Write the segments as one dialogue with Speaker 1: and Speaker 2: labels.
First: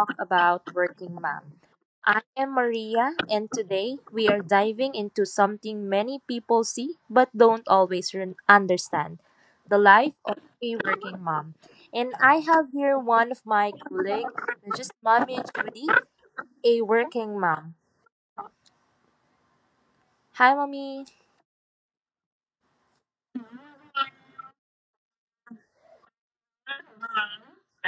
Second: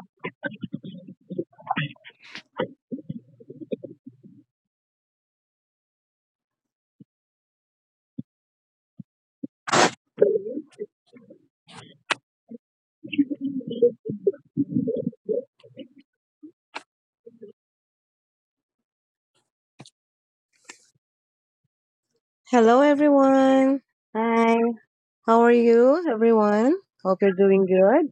Speaker 1: talk about working mom. I am Maria and today we are diving into something many people see but don't always understand, the life of a working mom. And I have here one of my colleagues, just mommy Judy, a working mom. Hi mommy.
Speaker 2: Hello, everyone. Hi. How are you, everyone? Hope you're doing good.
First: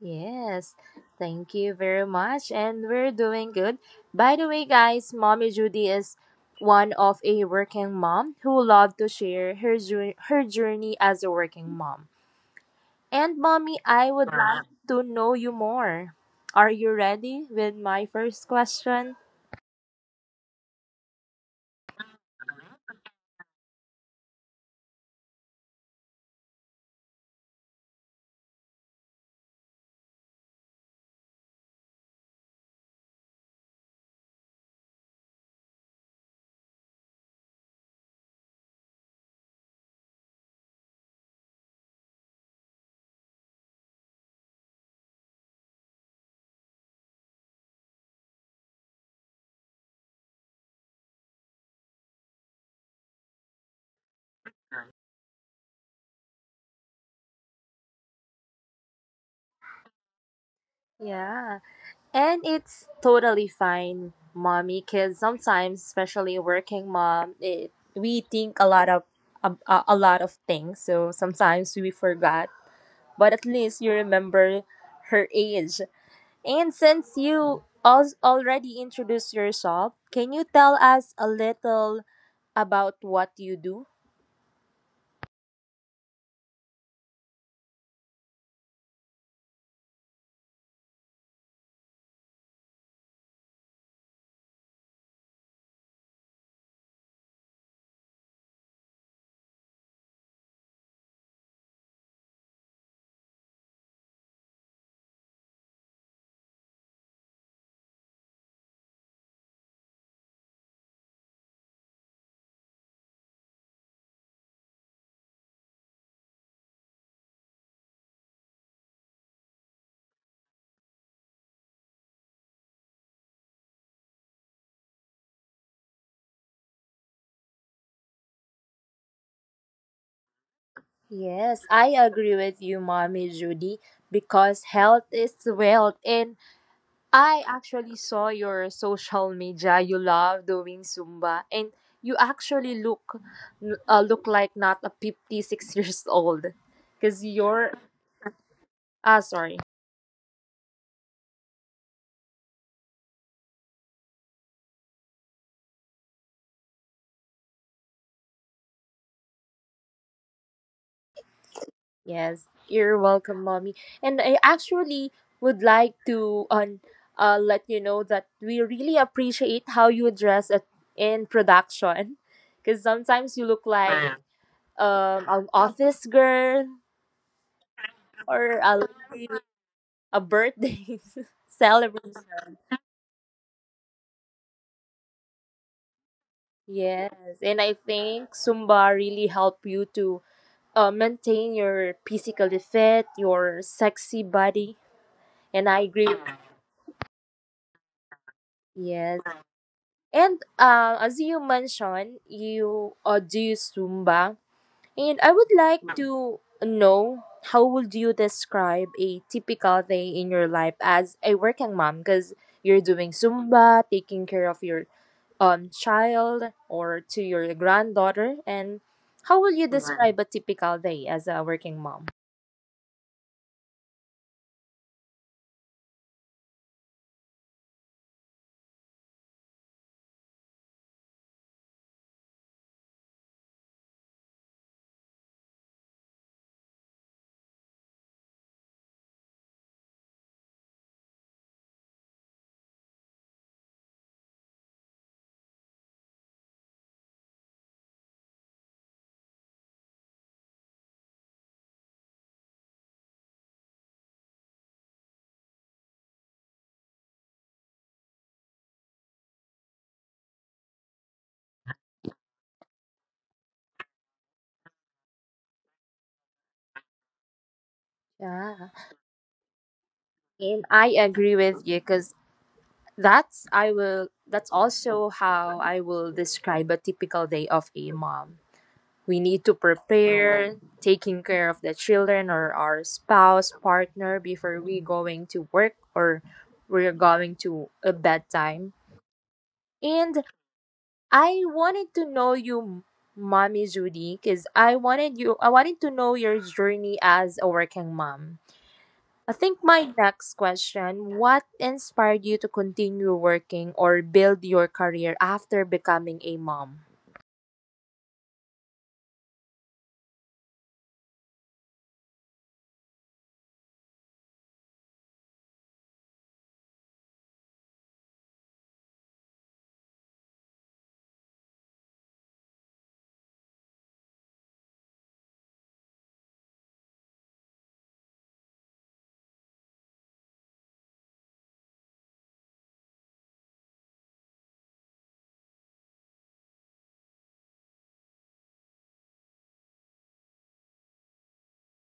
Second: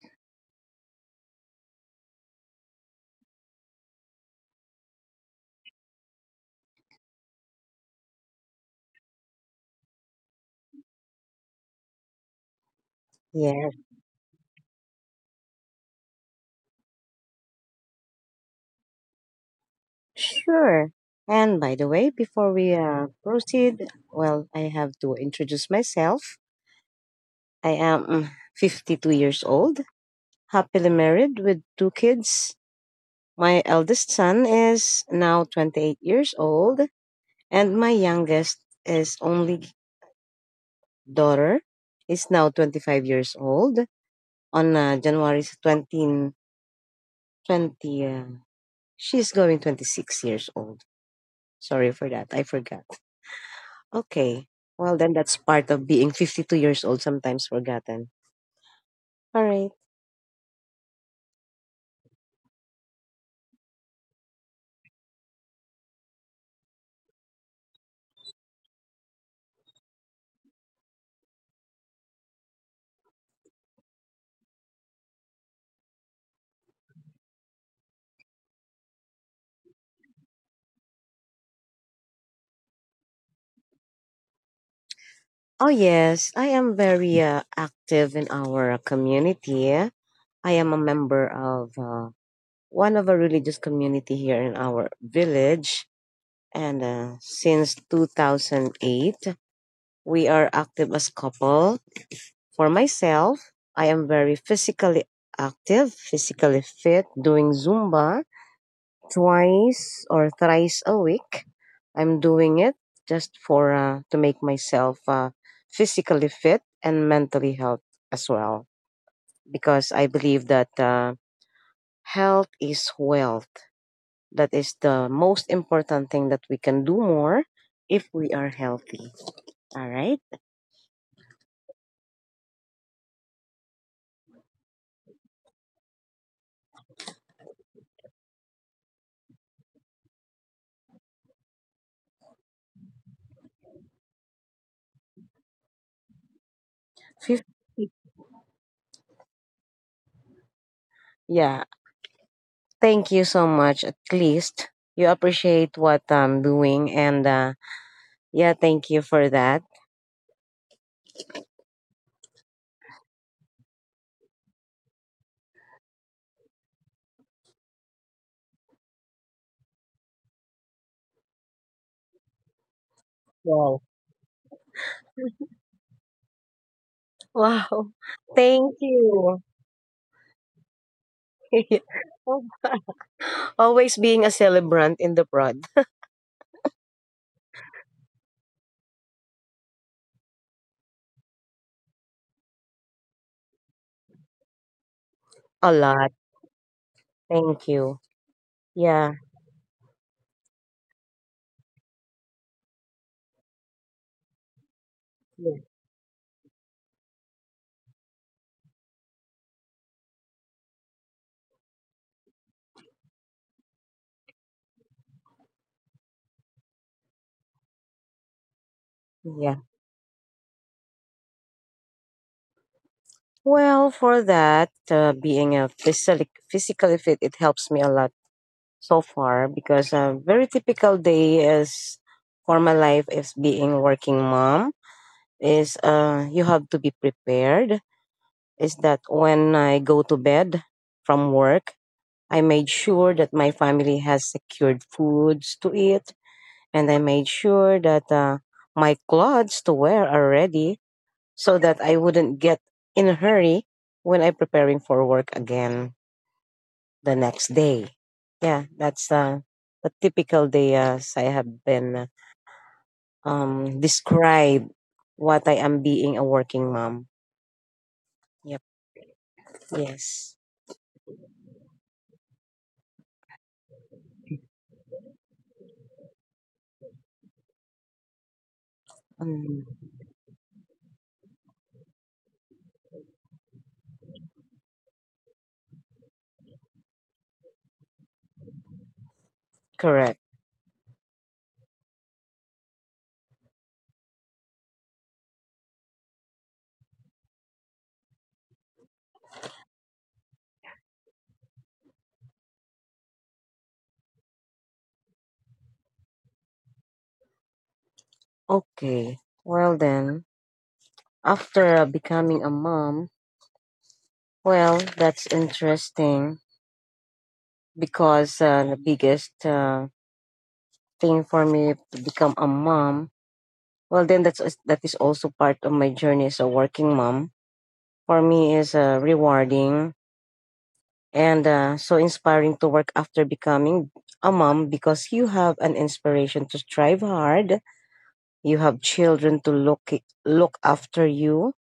Speaker 1: Yes, thank you very much. And we're doing good. By the way, guys, Mommy Judy is one of a working mom who loved to share her journey as a working mom. And, Mommy,
Speaker 2: Yes,
Speaker 1: I would like to know you more. Are you ready with my first question?
Speaker 2: sure. And by the way, before we proceed, well, I have to introduce myself. I am 52 years old, happily married with two kids. My eldest son is now 28 years old, and my youngest is only daughter is now 25 years old on January 20. 20. She's going 26 years old. Sorry for that. I forgot. Okay. Well, then that's part of being 52 years old, sometimes forgotten. All right.
Speaker 1: Yeah. And it's totally fine, mommy, because sometimes, especially working mom, we think a lot of a lot of things. So sometimes we forgot, but at least you remember her age. And since you already introduced yourself, can you tell us a little about what you do?
Speaker 2: Oh, yes. I am very active in our community. I am a member of one of a religious community here in our village. And since 2008, we are active as couple. For myself, I am very physically active, physically fit, doing Zumba twice or thrice a week. I'm doing it just for to make myself physically fit and mentally health as well because I believe that health is wealth. That is the most important thing that we can do more if we are healthy. All right.
Speaker 1: Yes, I agree with you, mommy Judy, because health is wealth, and I actually saw your social media. You love doing Zumba, and you actually look like not a 56 years old, because
Speaker 2: Fif-
Speaker 1: you're ah, sorry.
Speaker 2: yeah. Thank you so much. At least you appreciate what I'm doing. And yeah, thank you for that.
Speaker 1: Yes, you're welcome, mommy. And I actually would like to let you know that we really appreciate how you in production, because sometimes you look
Speaker 2: Wow.
Speaker 1: like an office girl
Speaker 2: Wow.
Speaker 1: or a
Speaker 2: Thank
Speaker 1: lady
Speaker 2: you.
Speaker 1: a birthday celebration.
Speaker 2: Always being a celebrant in the prod.
Speaker 1: Yes, and I think Zumba really help you to maintain your physically fit, your sexy body, and I
Speaker 2: A
Speaker 1: agree.
Speaker 2: lot. Thank you.
Speaker 1: Yes,
Speaker 2: Yeah.
Speaker 1: and as you mentioned, you do Zumba, and I would
Speaker 2: Yeah.
Speaker 1: like to know, how would you describe a typical day in your life as a working mom? Because you're doing Zumba, taking care of your child or to your granddaughter? And how will you
Speaker 2: Yeah.
Speaker 1: describe a typical day as a working mom?
Speaker 2: Well, for that, being a physically fit, it helps me a lot so far because a very typical day is for my life is being working mom is you have to be prepared is that when I go to bed from work, I made sure that my family has secured foods to eat, and I made sure that my clothes to wear are ready so that I wouldn't get in a hurry when I'm preparing for work again the next day. Yeah, that's a typical day as I have been described what I am being a working mom.
Speaker 1: Yeah,
Speaker 2: Yep. Yes.
Speaker 1: and I agree with you because that's also how I will describe a typical day of a mom. We need to
Speaker 2: Mm,
Speaker 1: prepare, taking care of the children or our spouse, partner, before we going to work or we're going to a bedtime. And
Speaker 2: correct.
Speaker 1: I wanted to know you, Mommy Judy, because I wanted to know your journey as a working mom. I think my next question: what inspired you to continue working or build your career after becoming a mom?
Speaker 2: Okay, well then, after becoming a mom, well, that's interesting because the biggest thing for me to become a mom, well then that is also part of my journey as a working mom. For me is rewarding and so inspiring to work after becoming a mom because you have an inspiration to strive hard. You have children to look after you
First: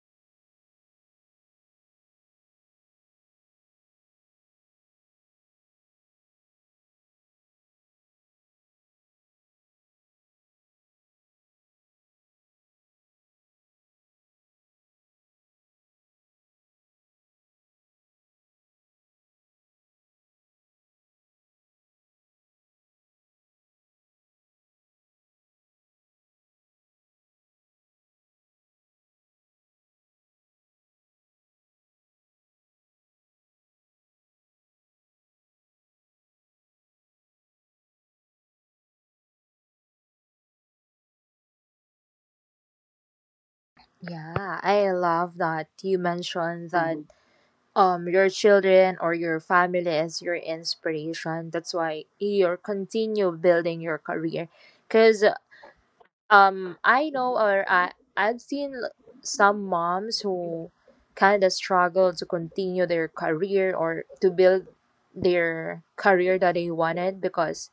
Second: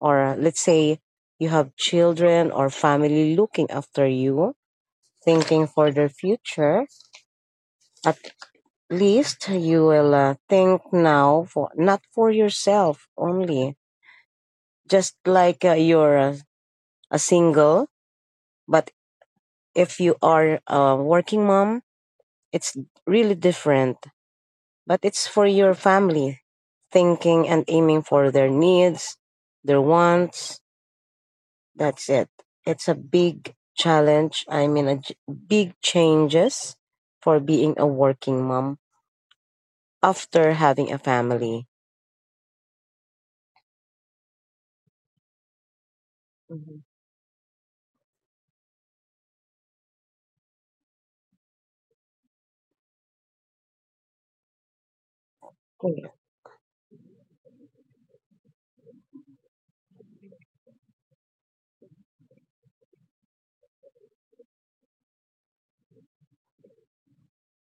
Speaker 2: or let's say you have children or family looking after you, thinking for their future, at least you will think now for not for yourself only. Just like you're a single, but if you are a working mom, it's really different. But it's for your family, thinking and aiming for their needs, their wants. That's it. It's a big challenge. I mean, big changes for being a working mom after having a family.
Speaker 1: Yeah, I love that you mentioned
Speaker 2: Mhm.
Speaker 1: that your children or your family is your inspiration. That's why you're continue building your career. Cause
Speaker 2: Correct.
Speaker 1: I know or I've seen some moms who kind of struggle to continue their career or to build their career that they wanted because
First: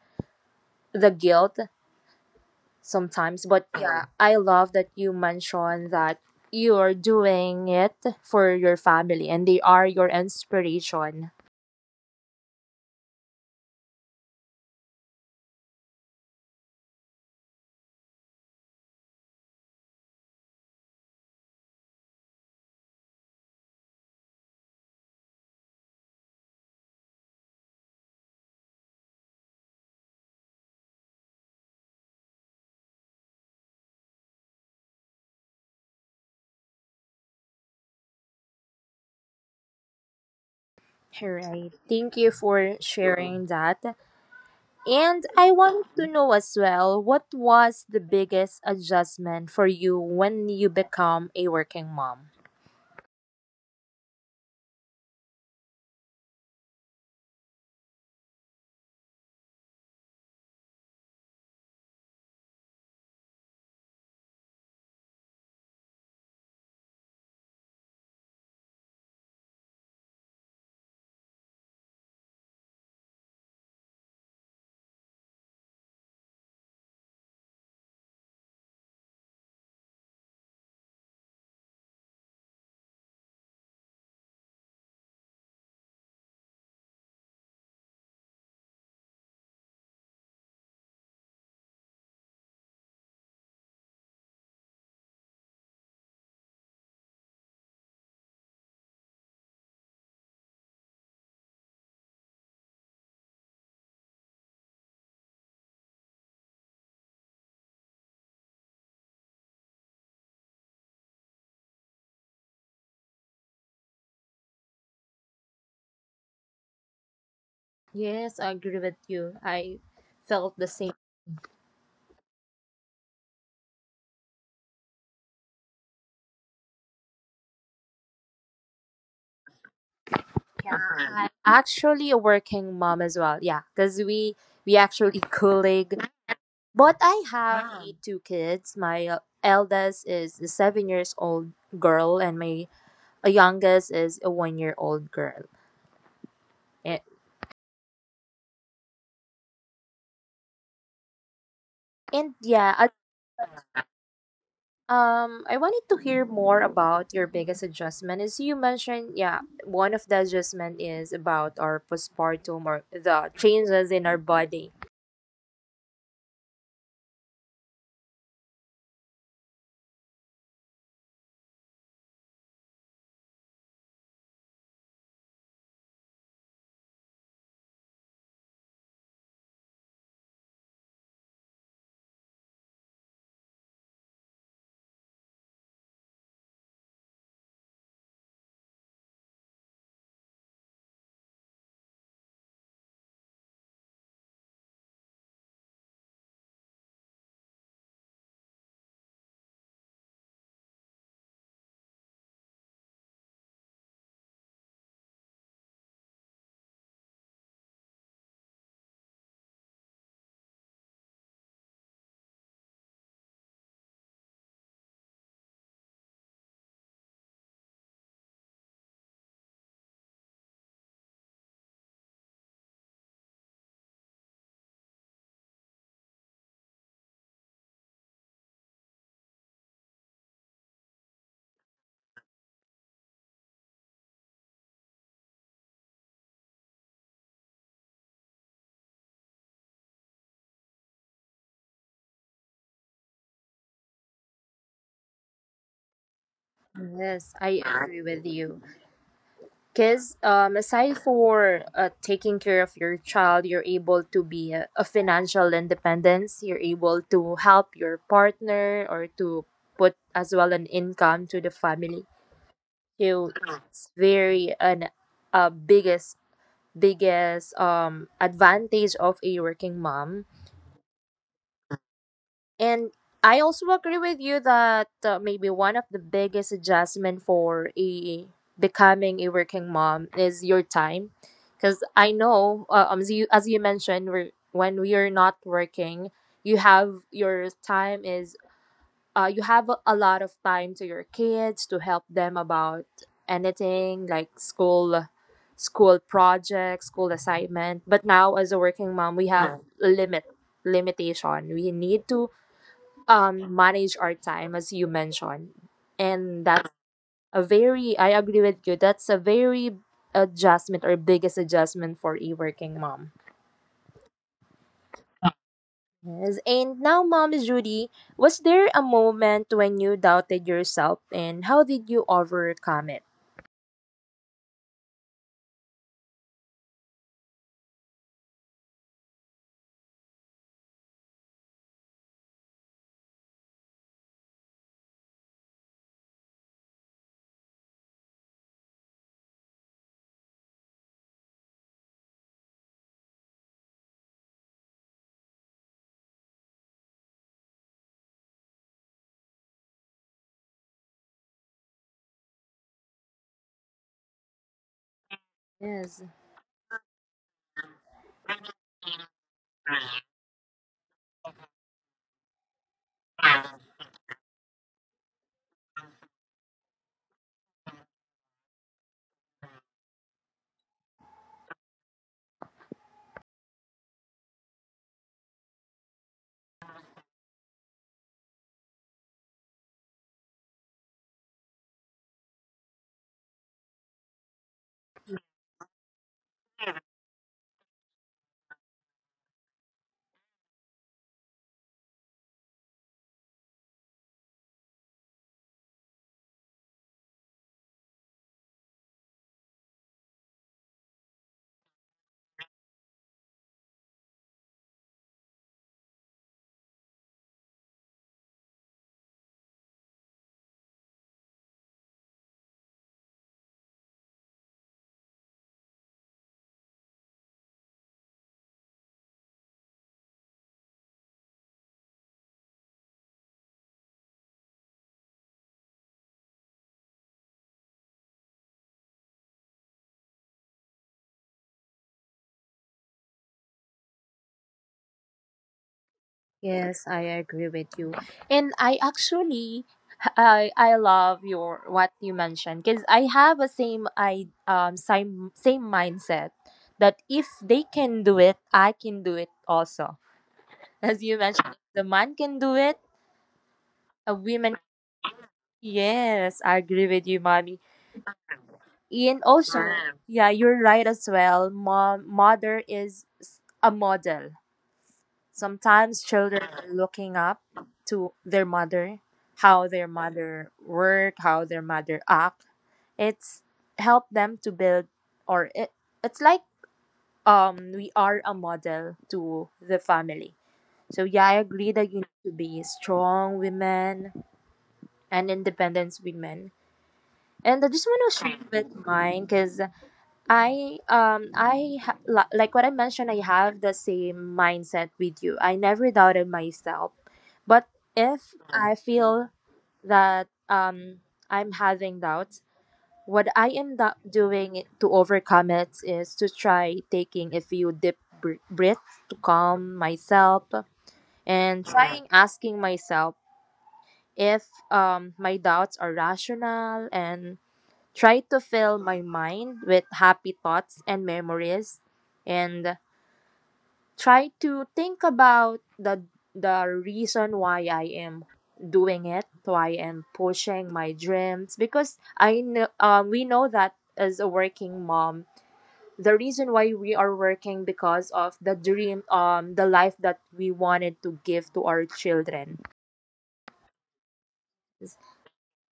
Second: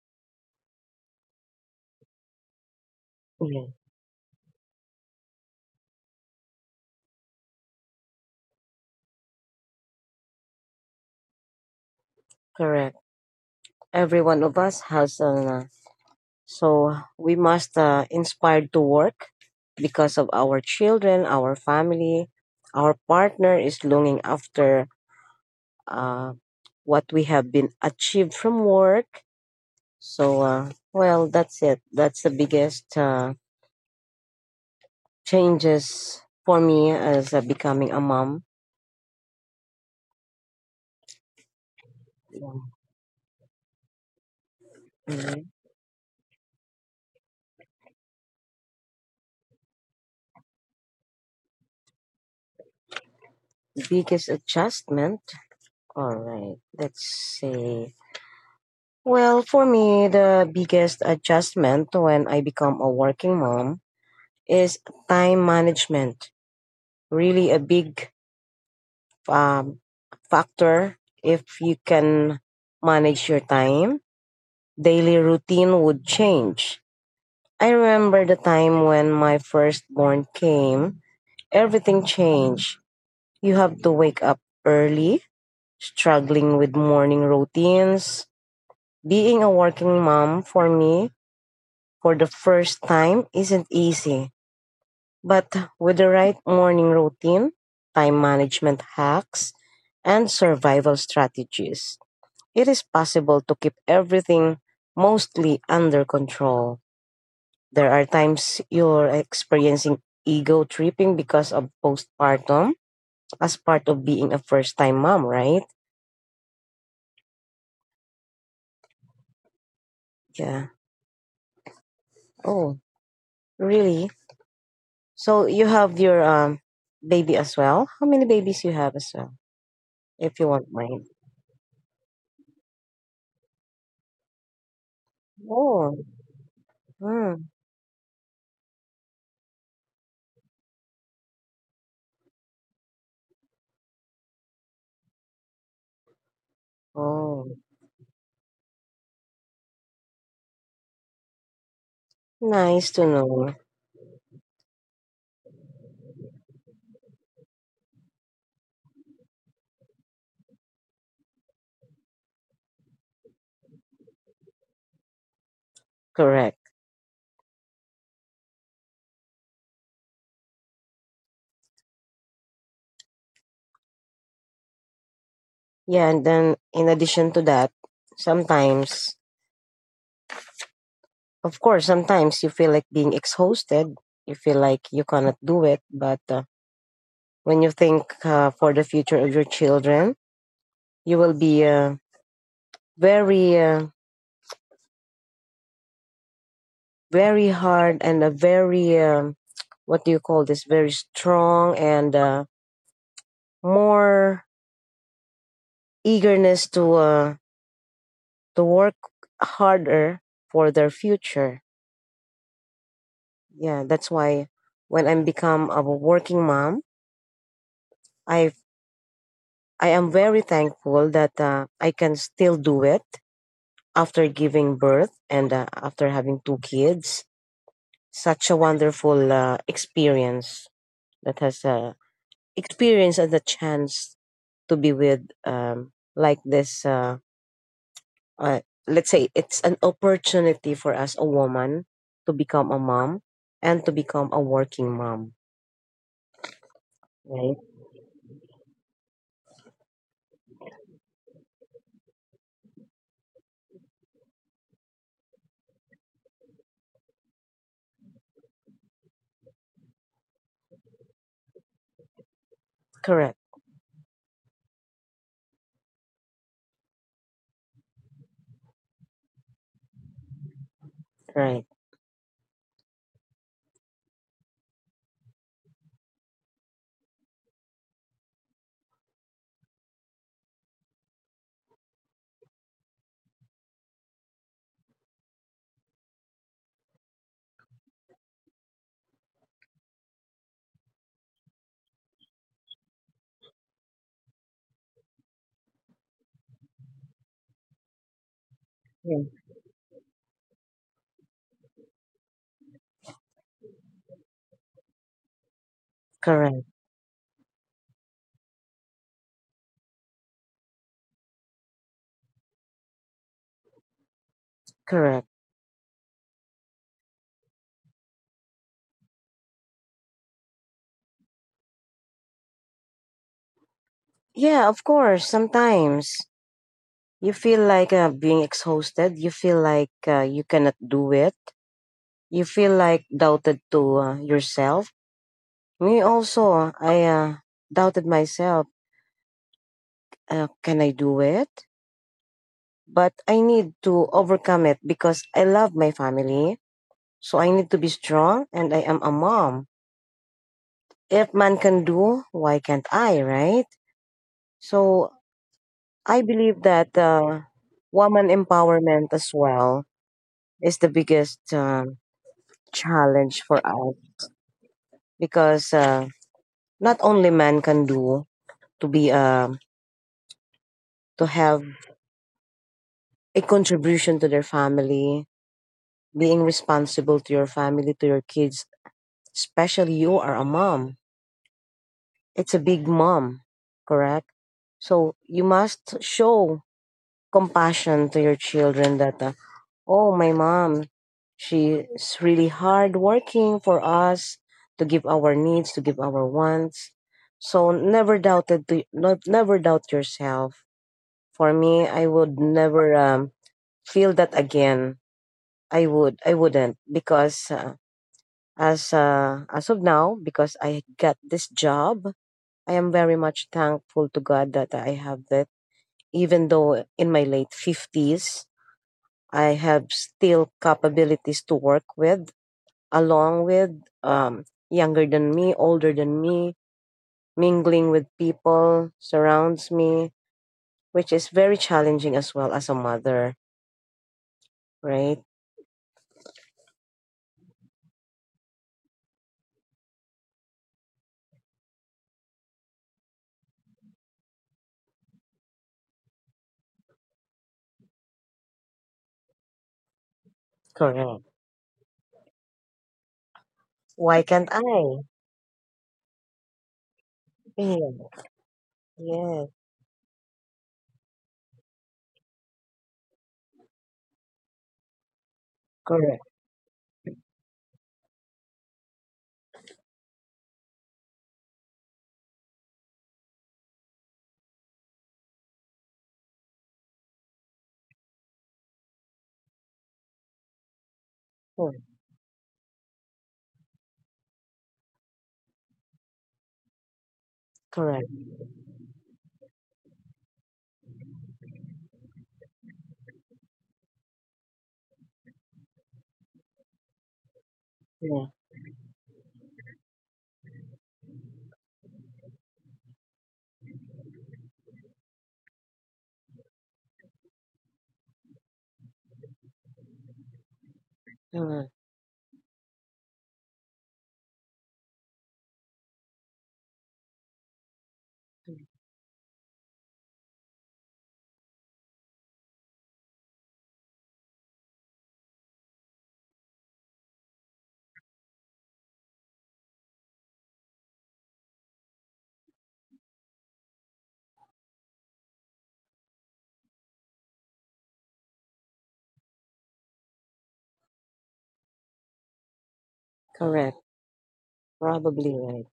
Speaker 1: the guilt sometimes.
Speaker 2: Yeah,
Speaker 1: But yeah, I love that you mentioned that you are doing it for your family and they are your inspiration.
Speaker 2: correct. Every one of us has an so we must inspired to work because of our children, our family, our partner is longing after uh, what we have been achieved from work. So well, that's it. That's the biggest changes for me as becoming a mom.
Speaker 1: All right, thank you for sharing that. And
Speaker 2: Mhm.
Speaker 1: I want to know as well, what was the biggest adjustment for you when you become a working mom?
Speaker 2: Biggest adjustment. All right, let's see. Well, for me, the biggest adjustment when I become a working mom is time management really a big um, factor? If you can manage your time, daily routine would change. I remember the time when my firstborn came, everything changed. You have to wake up early, struggling with morning routines. Being a working mom for me for the first time isn't easy. But with the right morning routine, time management hacks, and survival strategies, it is possible to keep everything mostly under control. There are times you're experiencing ego tripping because of postpartum as part of being a first time mom, right?
Speaker 1: Yes, I agree with you. I felt
Speaker 2: Yeah.
Speaker 1: the same.
Speaker 2: Oh, really? So you have your baby as well? How many babies you have as well? If you want mine.
Speaker 1: I'm actually a working mom as well. Yeah, because we actually
Speaker 2: Oh.
Speaker 1: colleague. But I
Speaker 2: Hmm.
Speaker 1: have a two kids. My eldest is a 7 years old girl, and my youngest is a 1 year old girl. A-
Speaker 2: Oh.
Speaker 1: And yeah.
Speaker 2: Nice to know.
Speaker 1: I wanted to hear more about your biggest adjustment. As you mentioned, yeah, one of the adjustment is about our postpartum or the changes in our body.
Speaker 2: Correct. Yeah, and then in addition to that, sometimes, of course, sometimes you feel like being exhausted. You feel like you cannot do it. But when you think for the future of your children, you will be very, very hard and a very, what do you call this? Very strong and more eagerness to work harder for their future. Yeah, that's why when I'm become a working mom, I I am very thankful that I can still do it after giving birth and after having two kids. Such a wonderful experience that has experience and the chance to be with like this. Uh, let's say it's an opportunity for us, a woman, to become a mom and to become a working mom.
Speaker 1: Yes,
Speaker 2: Right?
Speaker 1: I agree with you. Because aside for taking care of your child, you're able to be a financial independence. You're able to help your partner or to put as well an income to the family.
Speaker 2: Correct.
Speaker 1: So it's very an a biggest advantage of a working mom.
Speaker 2: Right.
Speaker 1: And I also agree with you that maybe one of the biggest adjustment for a becoming a working mom is your time, because I know as you mentioned, when we are not working, you have your time is you have a lot of time to your kids, to help them about anything like school projects, school assignment. But now as a working
Speaker 2: Yeah.
Speaker 1: mom we have a limit limitation, we need to manage our time as you mentioned. And
Speaker 2: Correct.
Speaker 1: that's a very I agree with you, that's a very adjustment or biggest adjustment for a working mom.
Speaker 2: Correct.
Speaker 1: Yes. And now, Mom Judy, was there a moment when you doubted yourself, and how did you overcome it?
Speaker 2: Yeah, of course. Sometimes you feel like being exhausted. You feel like you cannot do it. You feel like doubted to yourself. Me also, I doubted myself. Can I do it? But I need to overcome it because I love my family. So I need to be strong and I am a mom. If man can do, why can't I, right? So
Speaker 1: Yes.
Speaker 2: I believe that woman empowerment as well is the biggest challenge for us because not only men can do to be to have a contribution to their family, being responsible to your family, to your kids, especially you are a mom. It's a big mom, correct? So you must show compassion to your children that oh, my mom. She's really hard working for us to give our needs, to give our wants. So never doubt yourself. For me, I would never feel that again. I wouldn't because as of now because I got this job, I am very much thankful to God that I have that even though in my late 50s, I have still capabilities to work with along with younger than me, older than me, mingling with people surrounds me, which is very challenging as well as a mother, right?
Speaker 1: Yes, I agree with you. And I actually I love your what you mentioned, because I have a same, I same mindset, that if they can do it, I can do it also. As you
Speaker 2: Correct.
Speaker 1: mentioned, the man can do it, a
Speaker 2: Why can't
Speaker 1: woman.
Speaker 2: I?
Speaker 1: Yes, I agree with you, mommy.
Speaker 2: Yeah.
Speaker 1: And
Speaker 2: Yes.
Speaker 1: also, yeah, you're right as well. Mom, mother is a model. Sometimes
Speaker 2: Correct.
Speaker 1: children are looking up to their mother, how their mother work, how their mother act. It's help them to build, or it's like we are a model to the family. So yeah, I agree
Speaker 2: Correct.
Speaker 1: that you need to be strong women and independent women. And I just want
Speaker 2: Correct.
Speaker 1: to share with mine because like what I mentioned, I have the same mindset with you. I never doubted myself. But
Speaker 2: Yeah.
Speaker 1: if I feel that I'm having doubts, what I end up doing to overcome it is to try taking a few deep breaths to calm myself, and
Speaker 2: Correct.
Speaker 1: trying asking myself if my doubts are rational, and try to fill my mind with happy thoughts and memories, and try to think about the reason why I am doing it, why I am pushing my dreams, because I know we know that as a working mom, the reason why we are working because of the dream, the life that we wanted to give to our children.
Speaker 2: Correct. Probably right.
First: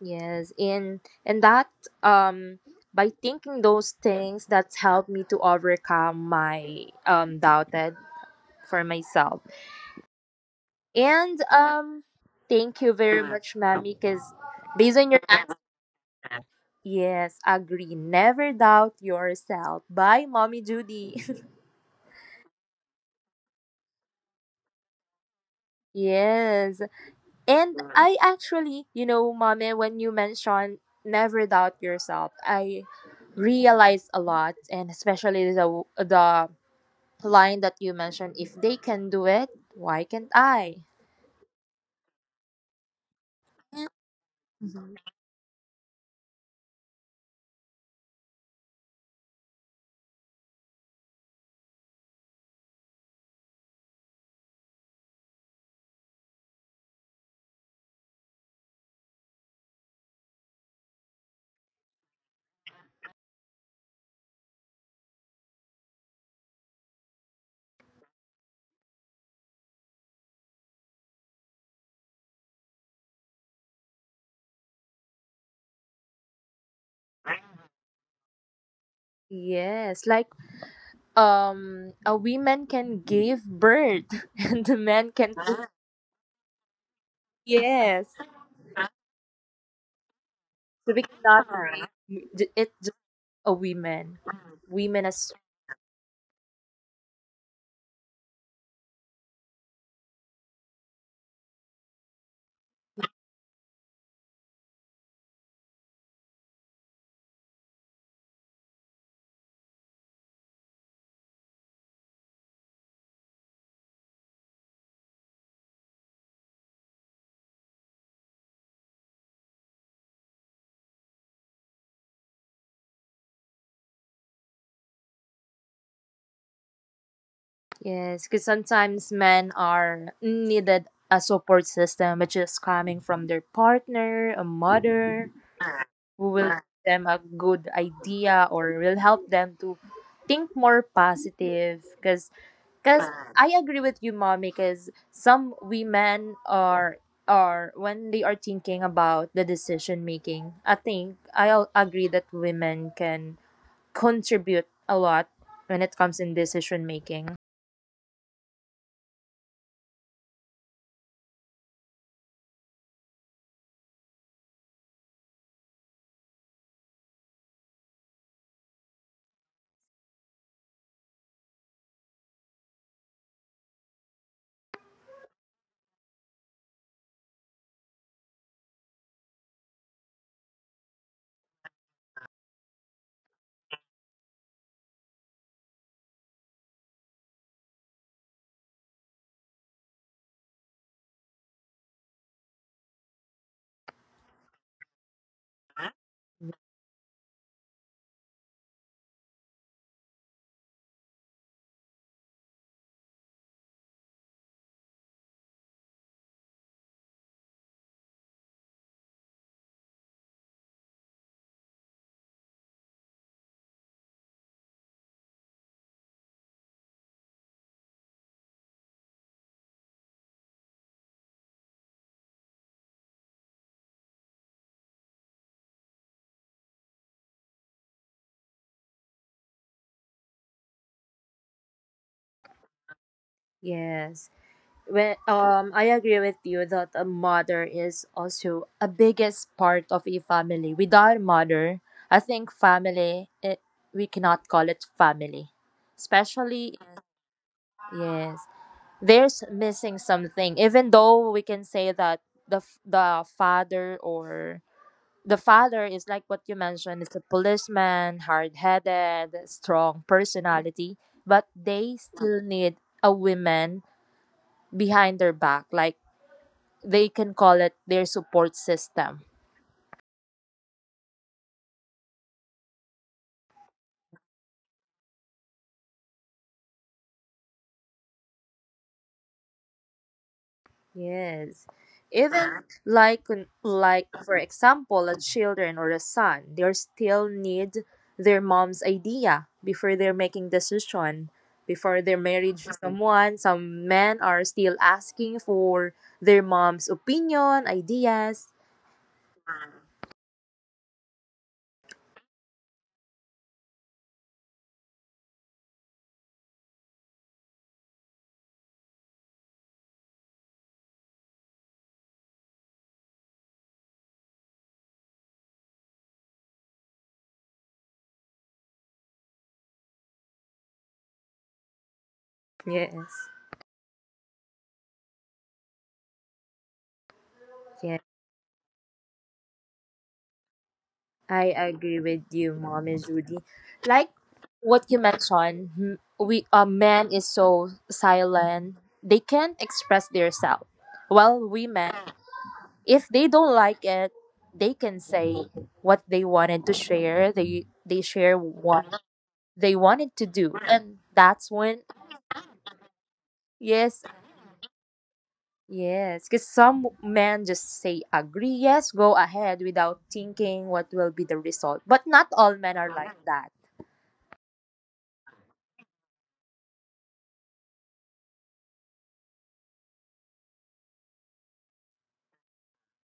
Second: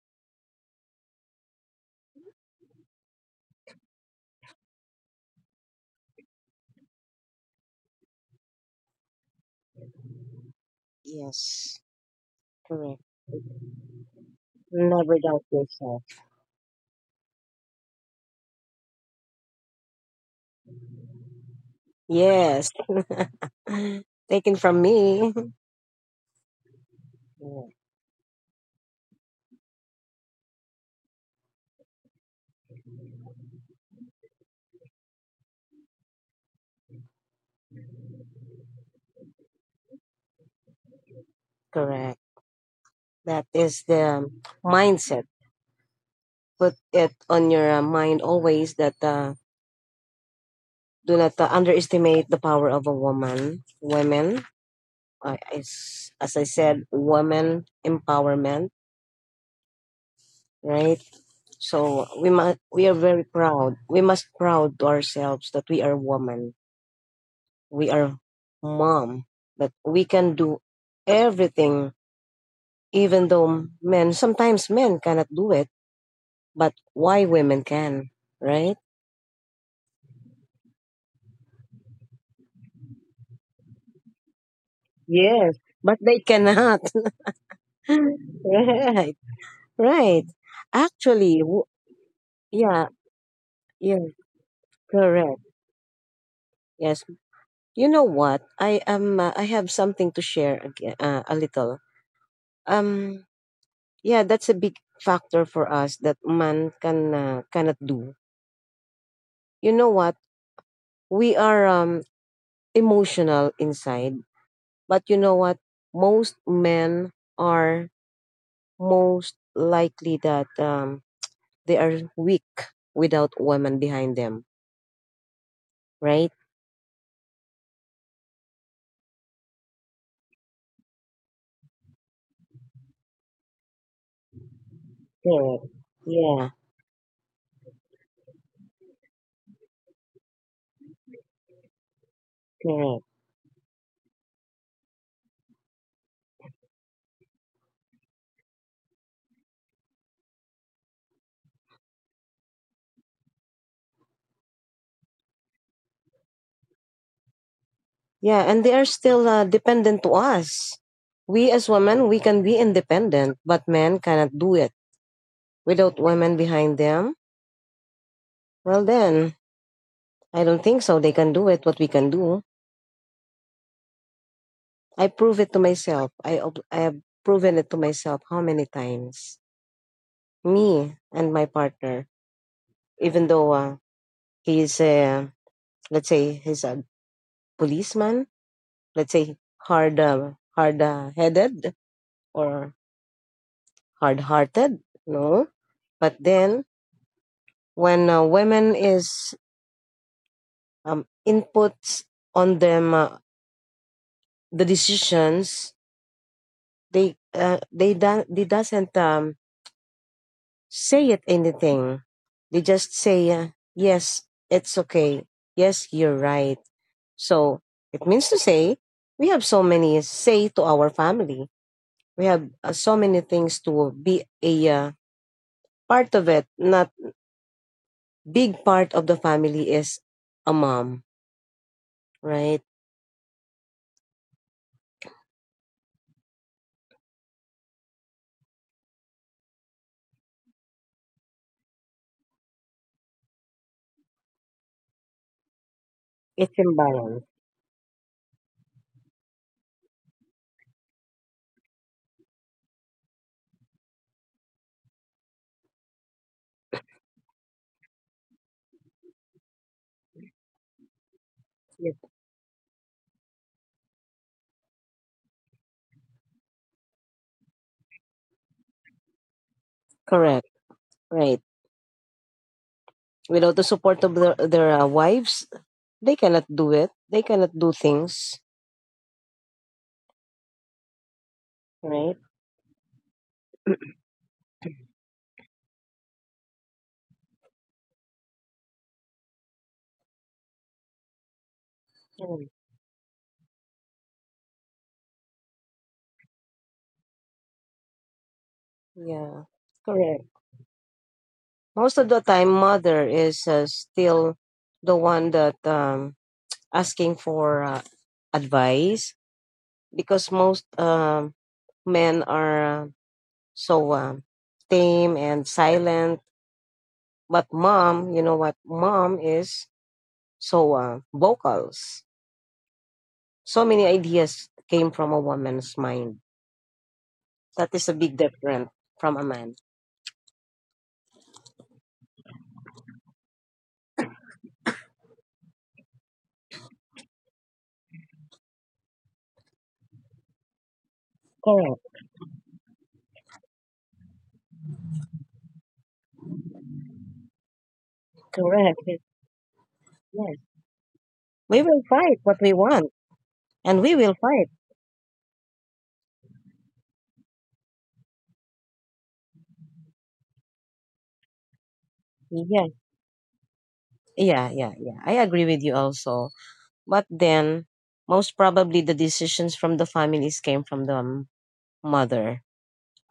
Speaker 1: Yes, and that, um by thinking those things, that's helped me to overcome my doubted for myself. And
Speaker 2: Yes.
Speaker 1: thank you
Speaker 2: Correct.
Speaker 1: very much, Mammy, because based on your
Speaker 2: Never doubt
Speaker 1: answer,
Speaker 2: yourself.
Speaker 1: yes, agree. Never doubt yourself. Bye, Mommy Judy.
Speaker 2: Yes. Taken from me.
Speaker 1: Yes.
Speaker 2: Yeah.
Speaker 1: And I actually, Mommy, when you mentioned never doubt yourself, I realized a lot, and especially the line that you mentioned, if they can do it, why can't i?
Speaker 2: Correct. That is the
Speaker 1: Mhm.
Speaker 2: mindset, put it on your mind always that do not underestimate the power of a woman. Women, as I said, women empowerment, right? So we are very proud. We must proud to ourselves that we are woman. We are mom. That we can do everything, even though men cannot do it. But why women can, right?
Speaker 1: Yes, like a woman can give birth and the man can.
Speaker 2: Yes,
Speaker 1: Ah.
Speaker 2: but they cannot.
Speaker 1: Yes,
Speaker 2: Right. Right.
Speaker 1: so we
Speaker 2: Actually,
Speaker 1: cannot
Speaker 2: w-
Speaker 1: say it
Speaker 2: yeah,
Speaker 1: just a
Speaker 2: yeah,
Speaker 1: woman, women as.
Speaker 2: correct. Yes. You know what? I have something to share again, a little. Um yeah, that's a big factor for us that man can cannot do. You know what? We are emotional inside, but you know what? Most men are most likely that they are weak without women behind them, right?
Speaker 1: Yes, because sometimes men are needed a support system, which is coming from their partner, a mother,
Speaker 2: Correct.
Speaker 1: who will
Speaker 2: Yeah,
Speaker 1: give them a good idea or will help them to think more positive, because
Speaker 2: correct.
Speaker 1: because I agree with you mommy, because some women are, when they are thinking about the decision making, I think I'll agree that women can contribute a lot when it comes in decision making.
Speaker 2: Yeah, and they are still dependent to us. We as women, we can be independent, but men cannot do it. Without women behind them, well then, I don't think so. They can do it, what we can do. I prove it to myself. I have proven it to myself how many times. Me and my partner, even though he's, uh, let's say, he's a policeman, let's say, hard-headed or hard-hearted, no? But then when women is inputs on them the decisions they doesn't say it anything, they just say yes, it's okay, yes, you're right. So it means to say we have so many say to our family. We have so many things to be a part of it. Not big part of the family is a mom, right?
Speaker 1: Yes. When I agree with you that a mother is also a biggest part of a family. Without mother, I think family, we cannot call it family.
Speaker 2: It's
Speaker 1: Especially,
Speaker 2: imbalance.
Speaker 1: yes, there's missing something. Even though we can say that the father or the father is like what you mentioned, it's a policeman, hard headed, strong personality, but they
Speaker 2: Yes,
Speaker 1: still need a woman behind their back, like they can call it their support system.
Speaker 2: correct. Right. Without the support of their wives, they cannot do it. They cannot do things,
Speaker 1: Yes.
Speaker 2: right?
Speaker 1: Even like for example a children or a son, they still need their mom's idea before they're making decision. Before their
Speaker 2: Mm,
Speaker 1: marriage to someone, some men are still asking for their mom's opinion, ideas.
Speaker 2: yeah, correct. Most of the time, mother is still the one that asking for advice because most men are so tame and silent. But mom, you know what? Mom is so vocals.
Speaker 1: Yes.
Speaker 2: So many ideas came from a woman's mind. That is a big difference from a man.
Speaker 1: I agree with you, Mom and Judy. Like what you mentioned, m- we a man is so silent, they can't express themselves. While women,
Speaker 2: Correct.
Speaker 1: if they don't like it, they can say what they wanted to share. They share
Speaker 2: Correct.
Speaker 1: what
Speaker 2: Yes.
Speaker 1: they wanted to
Speaker 2: Yes.
Speaker 1: do, and that's
Speaker 2: We
Speaker 1: when,
Speaker 2: will fight what we want and we
Speaker 1: yes,
Speaker 2: will fight.
Speaker 1: yes, because some men just say agree, yes, go ahead without thinking what will be the result. But not all
Speaker 2: Yes.
Speaker 1: men are like that.
Speaker 2: Yeah, yeah, yeah. I agree with you also. But then, most probably the decisions from the families came from the mother.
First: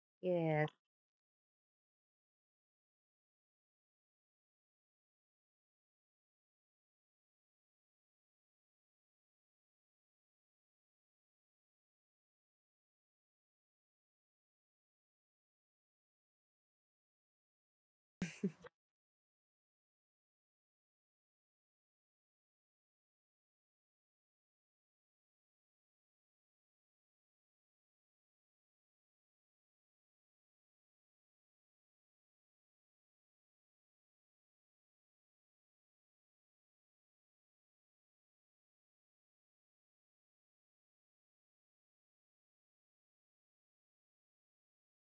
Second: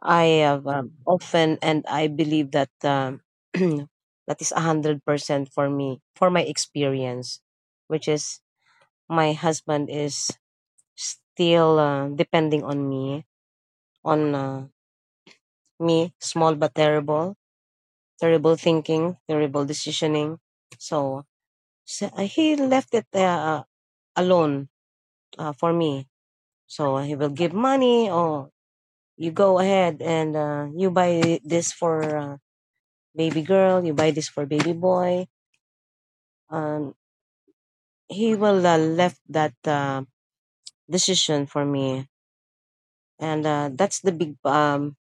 Speaker 2: I have
Speaker 1: Yes.
Speaker 2: often, and I believe that that is 100% for me, for my experience, which is my husband is still depending on me small but terrible, terrible thinking, terrible decisioning. So, so he left it alone for me. So he will give money, or you go ahead and you buy this for baby girl. You buy this for baby boy. Um, he will left that decision for me, and that's the big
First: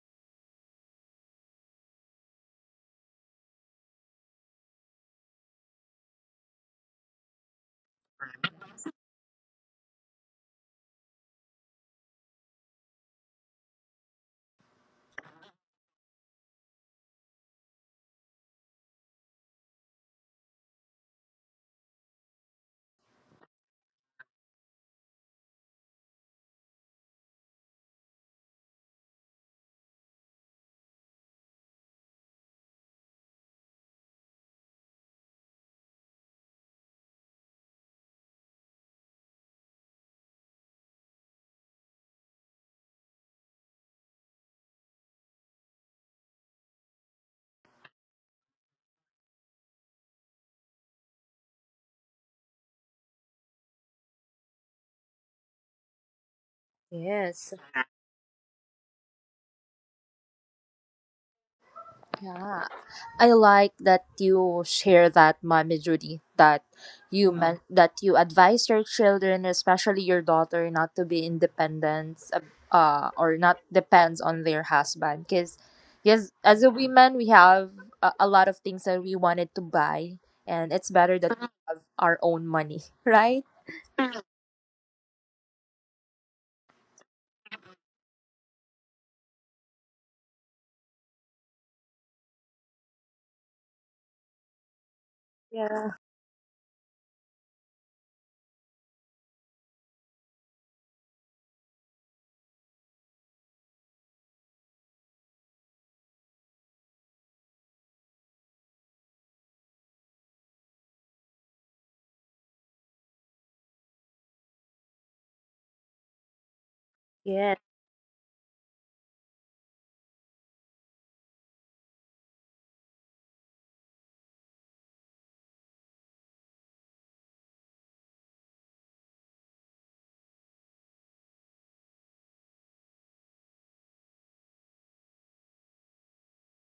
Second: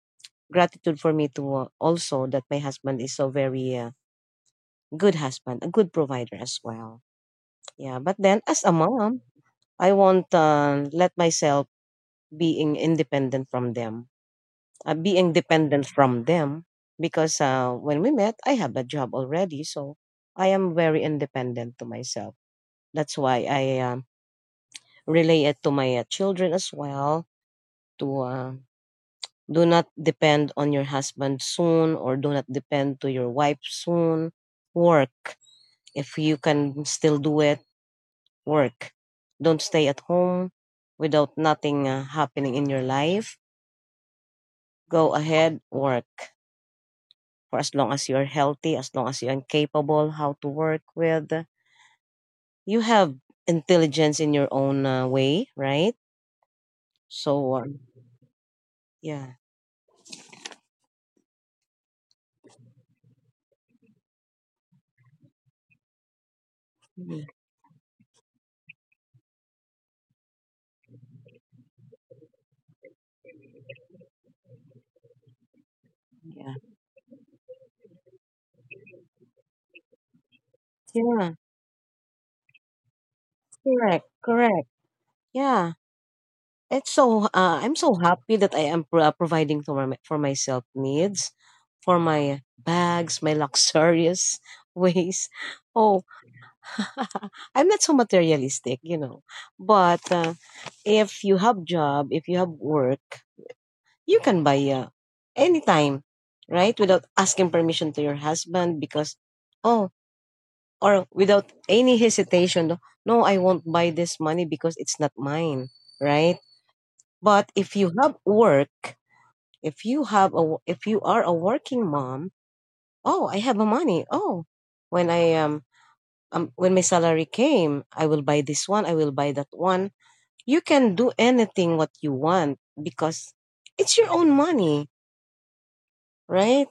Speaker 2: gratitude for me to also that my husband is so very good husband, a good provider as well. Yeah, but then as a mom, I won't let myself being independent from them. Being dependent from them because when we met, I have a job already, so I am very independent to myself. That's why I relay it to my children as well to do not depend on your husband soon or do not depend to your wife soon. Work if you can still do it work. Don't stay at home without nothing happening in your life. Go ahead, work. For as long as you are healthy, as long as you are capable how to work with, you have intelligence in your own way, right?
Speaker 1: Yes,
Speaker 2: So, yeah.
Speaker 1: yeah. I like that you share that, Mommy Judy, that
Speaker 2: Mhm.
Speaker 1: you meant that you advise your children, especially your daughter, not to be independent, or not depends on their husband. Because, yes,
Speaker 2: Yeah.
Speaker 1: as a woman, we have a lot of things that we wanted to buy, and it's better
Speaker 2: Yeah,
Speaker 1: that we have our own money, right?
Speaker 2: correct, correct. Yeah, it's so. I'm so happy that I am providing for my for myself needs, for my bags, my luxurious ways.
Speaker 1: Yeah.
Speaker 2: Oh, I'm not so materialistic. But if you have job, if you have work, you can buy anytime, right? Without asking permission to your husband because oh, or without any hesitation, no, I won't buy this money because it's not mine, right? But
Speaker 1: Yeah.
Speaker 2: if you have work, if you are a working mom, oh, I have a money. Oh, when I when my salary came, I will buy this one, I will buy that one, you can do anything what you want because it's your own money, right?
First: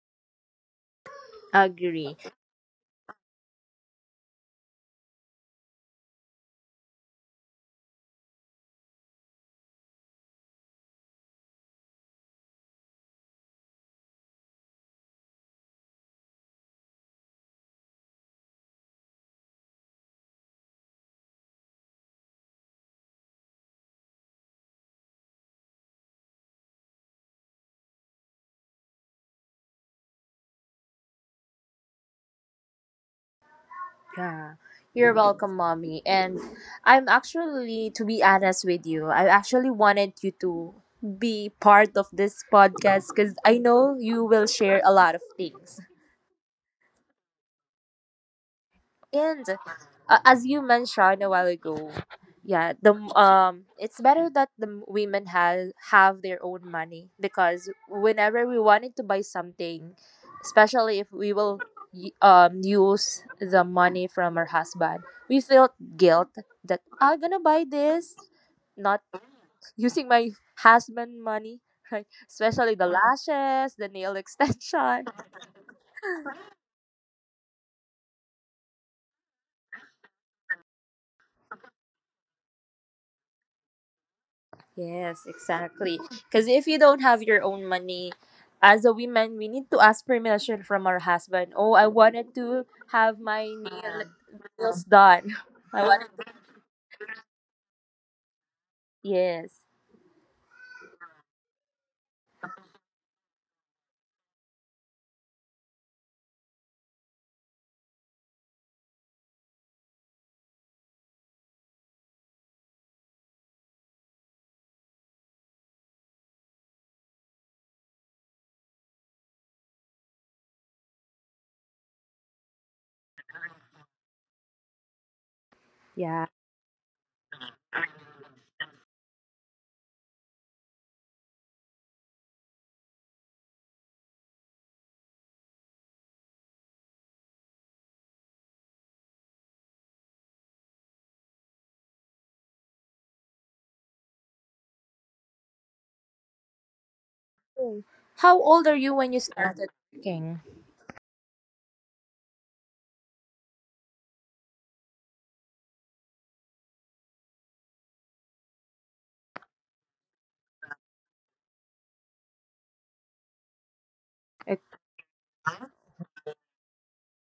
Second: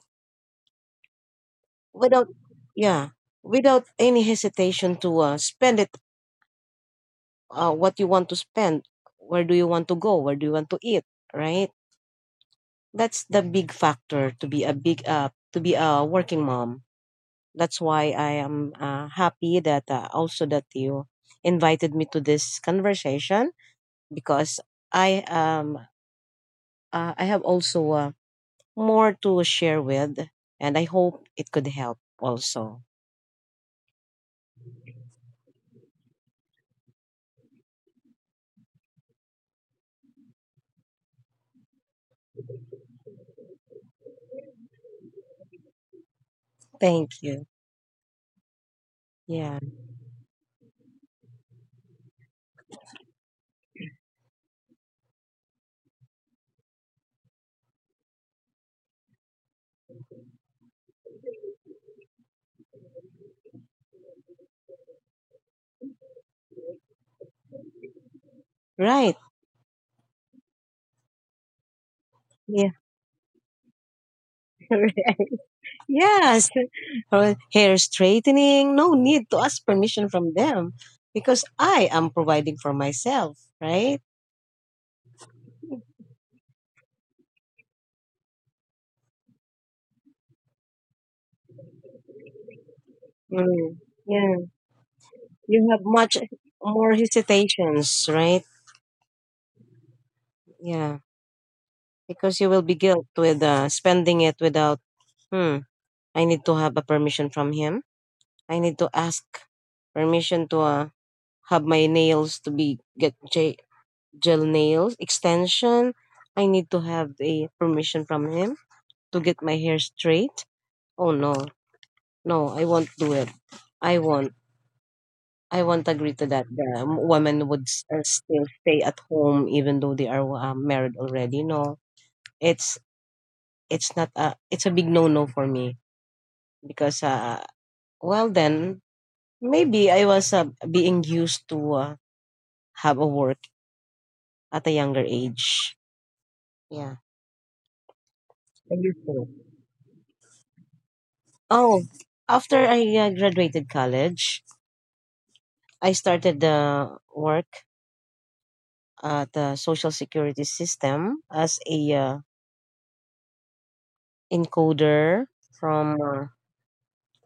Speaker 1: Agree.
Speaker 2: Without, yeah, without any hesitation to spend it, what you want to spend, where do you want to go, where do you want to eat, right? That's the big factor to be a working mom. That's why I am happy that also that you invited me to this conversation because I um I have also more to share with, and I hope it could help also.
Speaker 1: Yeah, you're welcome, mommy. And I'm actually, to be honest with you, I actually wanted you to be part of this podcast because I know you will share a lot of things.
Speaker 2: Thank you.
Speaker 1: And
Speaker 2: Yeah.
Speaker 1: as you mentioned a while ago, yeah, the it's better that the women have their own money because whenever we wanted to buy something, especially if we will use the money from our husband, we feel guilt that I'm gonna buy this, not
Speaker 2: Right.
Speaker 1: using my husband money, right?
Speaker 2: Yeah.
Speaker 1: Especially the lashes, the nail extension.
Speaker 2: Yes. Or hair straightening. No need to ask permission from them because I am providing for myself, right?
Speaker 1: Yes, exactly. Because if you don't have your own money, as a woman, we need to ask permission from our husband. Oh, I wanted to have my
Speaker 2: Mm. Yeah.
Speaker 1: nails done.
Speaker 2: You have
Speaker 1: I want.
Speaker 2: much more hesitations, right?
Speaker 1: Yes.
Speaker 2: Yeah. Because you will be guilt with spending it without, hmm, I need to have a permission from him. I need to ask permission to have my nails to be get gel nails extension. I need to have the permission from him to get my hair straight. Oh no, no, I won't do it. I won't. I won't agree
Speaker 1: Yeah.
Speaker 2: to that. The women would still stay at home even though they are married already. No, it's it's not a it's a big no no for me because well then maybe I was being used to have a work at a younger age. Yeah.
Speaker 1: Oh. How old are
Speaker 2: Thank
Speaker 1: you
Speaker 2: you,
Speaker 1: when you
Speaker 2: sir.
Speaker 1: started working?
Speaker 2: Oh, after I graduated college, I started the work at the social security system as a
Speaker 1: It-
Speaker 2: encoder from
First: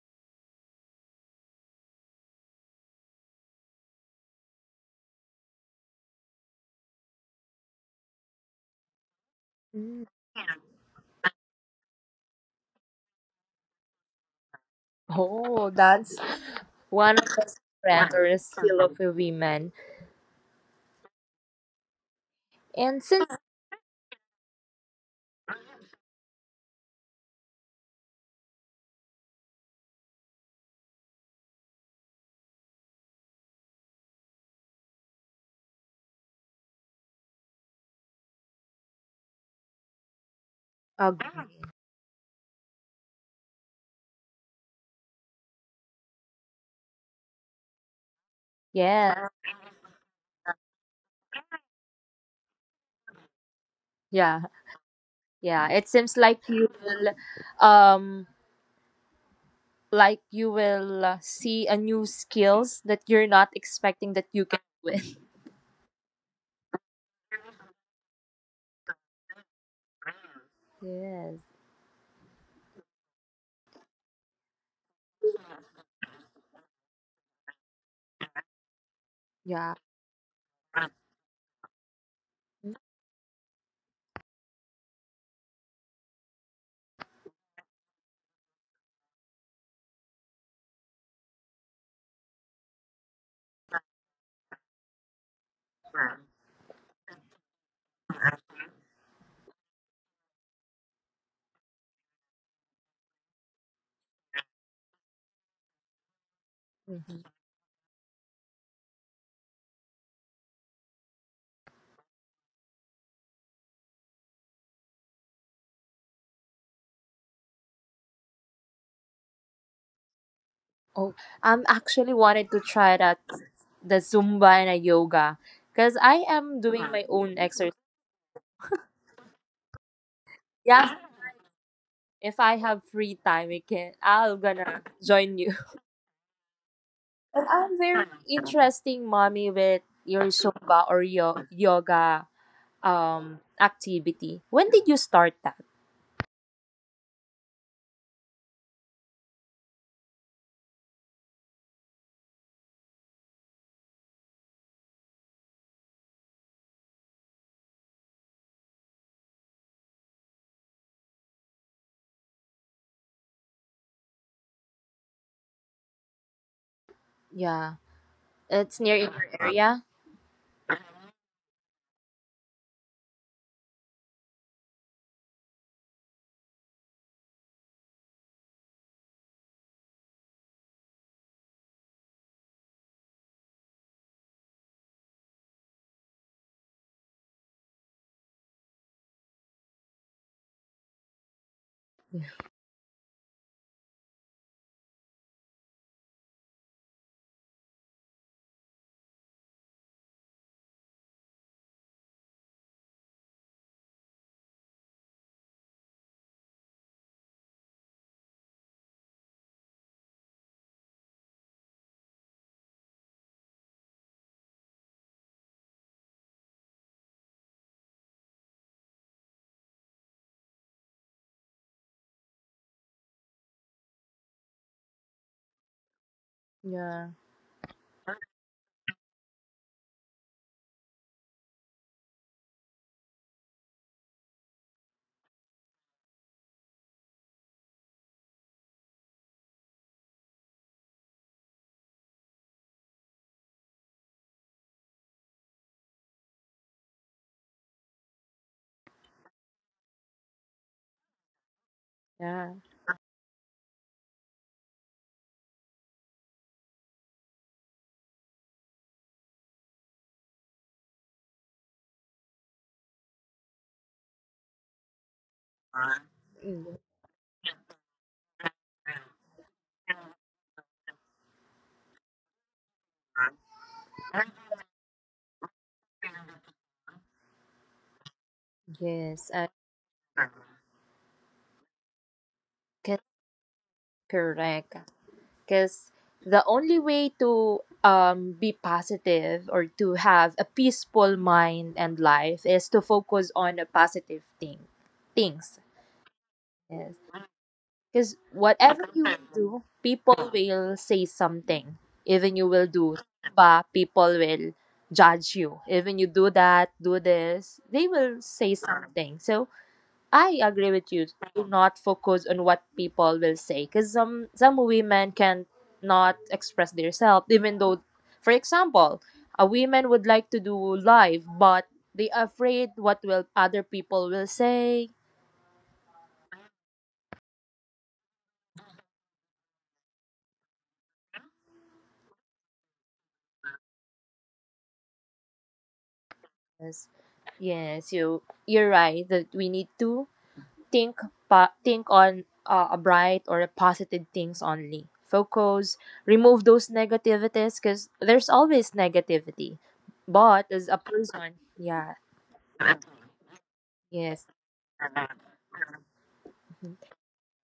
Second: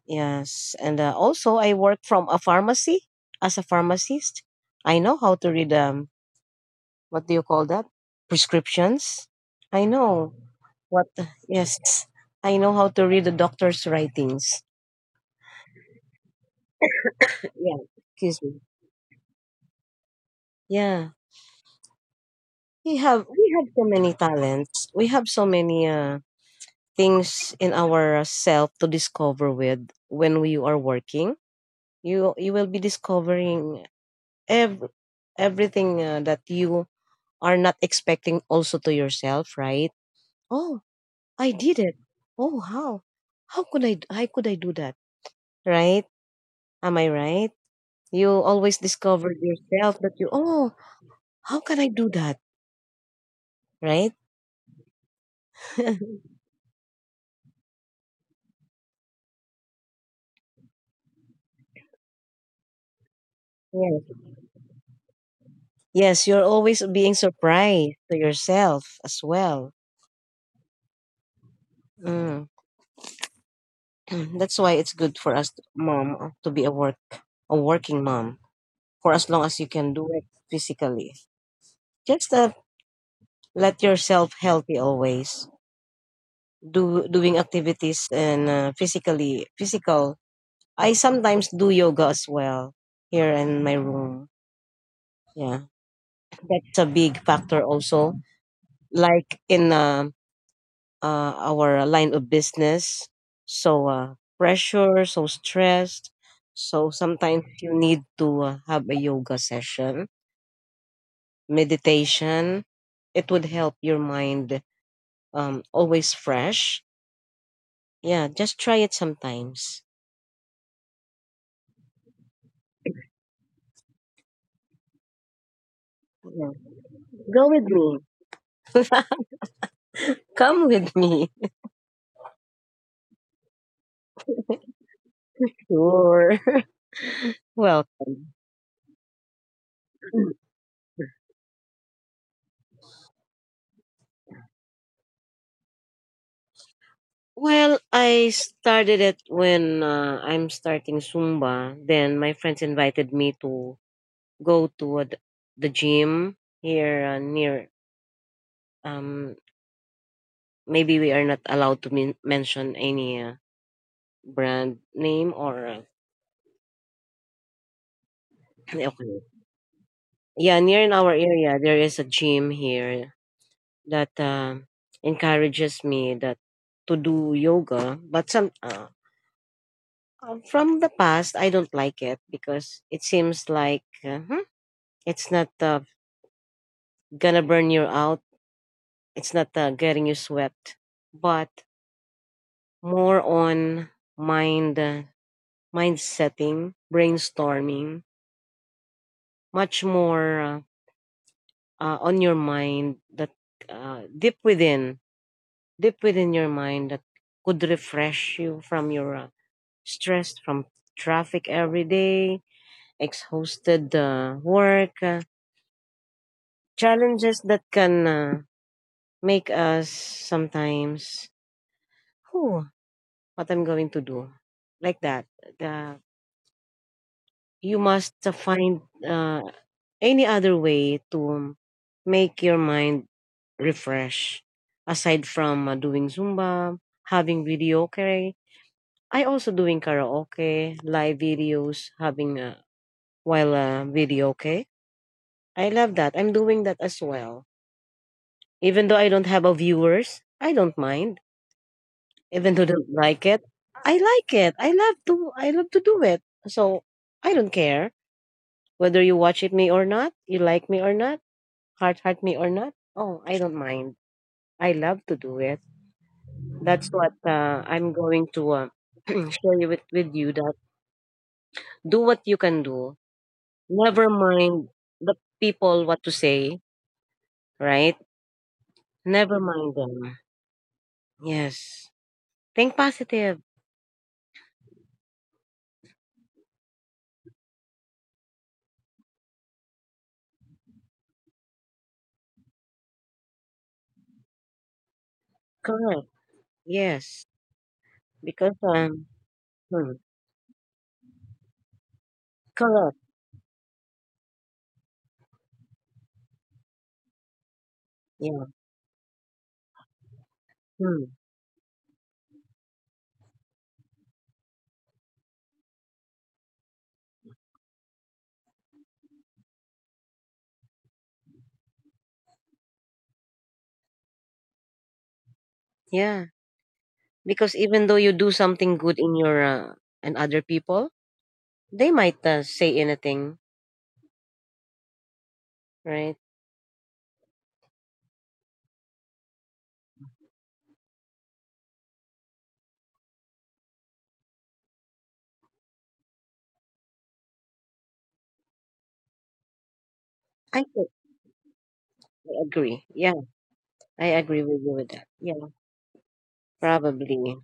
Speaker 2: yes, and also I work from a pharmacy as a pharmacist. I know how to read what do you call that? Prescriptions. I
Speaker 1: Mm.
Speaker 2: know what, yes, I know how to read the doctor's writings.
Speaker 1: Oh, that's one of the
Speaker 2: Yeah,
Speaker 1: strength or a
Speaker 2: excuse me.
Speaker 1: skill of a woman.
Speaker 2: Yeah. We
Speaker 1: And since
Speaker 2: have we have so many talents. We have so many things in our self to discover with when we are working. You will be discovering ev- everything that you are not expecting also to yourself, right? Oh, I
Speaker 1: Agree.
Speaker 2: did it. Oh, how? How could how could I do that? Right? Am I right? You always
Speaker 1: yeah,
Speaker 2: discover yourself that you, oh, how can I do that? Right?
Speaker 1: yeah, yeah, it seems um like you will see a new skills that you're not
Speaker 2: Yeah.
Speaker 1: expecting that you can do it.
Speaker 2: Yes, you're always being surprised to yourself as well.
Speaker 1: Yes.
Speaker 2: Mm. That's why it's good for us, mom, to be a working mom for as long as you
Speaker 1: Yeah.
Speaker 2: can do it physically. Just let yourself healthy always. Do doing activities and physically physical. I sometimes do yoga as well here in my room. Yeah, that's a big factor also. Like in our line of business. So pressure, so stressed. So
Speaker 1: Mhm.
Speaker 2: sometimes you need to have a yoga session, meditation. It would help your mind always fresh. Yeah, just try it sometimes.
Speaker 1: Oh, I'm actually wanted to try that the Zumba and a yoga because I
Speaker 2: Yeah.
Speaker 1: am doing my own
Speaker 2: Go with
Speaker 1: exercise.
Speaker 2: me. Come
Speaker 1: Yeah.
Speaker 2: with me.
Speaker 1: If I have free time, we can. I'm gonna join you.
Speaker 2: Sure.
Speaker 1: And I'm
Speaker 2: well,
Speaker 1: very interesting, mommy, with your Zumba or yoga activity. When did you start that?
Speaker 2: well, I started it when I'm starting Zumba. Then my friends invited me to go to the gym here near um maybe we are not allowed to mention any brand name or
Speaker 1: Yeah, it's near
Speaker 2: okay,
Speaker 1: in your area.
Speaker 2: yeah, near in our area there is a gym here that encourages me that to do yoga but some from the past I don't like it because it seems like hmm, it's not gonna burn you out, it's not getting you sweat, but more on mind uh, mind setting, brainstorming, much more on your mind that uh, deep within, deep within your mind that could refresh you from your stress from traffic every day, exhausted work, challenges that can make us sometimes, whew, what I'm going to do, like that. The,
Speaker 1: Yeah.
Speaker 2: you must find uh, any other way to make your mind refresh aside from doing Zumba, having videoke? I also doing karaoke, live videos, having while videoke. I love that. I'm doing that as well. Even though I don't have a viewers, I don't mind. Even
Speaker 1: Yeah.
Speaker 2: though I don't like it. I love to. I love to do it. So I don't care whether you watch it me or not, you like me or not, heart me or not. Oh, I don't mind. I love to do it.
Speaker 1: Y-
Speaker 2: That's what I'm going to share you with you that do what you can do. Never mind the people what to say, right?
Speaker 1: Yes.
Speaker 2: Never mind them. Yes. Think
Speaker 1: 'Cause-
Speaker 2: positive.
Speaker 1: correct. Because the only way to be positive or to have a peaceful mind and life is to focus on a positive things.
Speaker 2: Correct.
Speaker 1: Yes.
Speaker 2: Yes.
Speaker 1: Because
Speaker 2: Because,
Speaker 1: whatever you will do,
Speaker 2: hmm,
Speaker 1: people will say something. Even you will
Speaker 2: correct.
Speaker 1: do, but people will judge you. Even you do that, do this, they will
Speaker 2: Yeah.
Speaker 1: say something. So I agree with
Speaker 2: Hmm.
Speaker 1: you. Do not focus on what people will say, because some women can not express themselves, even though, for example, a woman would like to do live, but they are afraid what will other people will say.
Speaker 2: Yeah. Because even though you do something good in your, and other people, they might say anything, right?
Speaker 1: Yes, yes, you you're right that we need to think think on a bright or a positive things only focus, remove those negativities because there's always negativity, but as a
Speaker 2: Think
Speaker 1: person, yeah.
Speaker 2: I agree. Yeah. I
Speaker 1: Yes.
Speaker 2: agree with you with that. Yeah. Probably.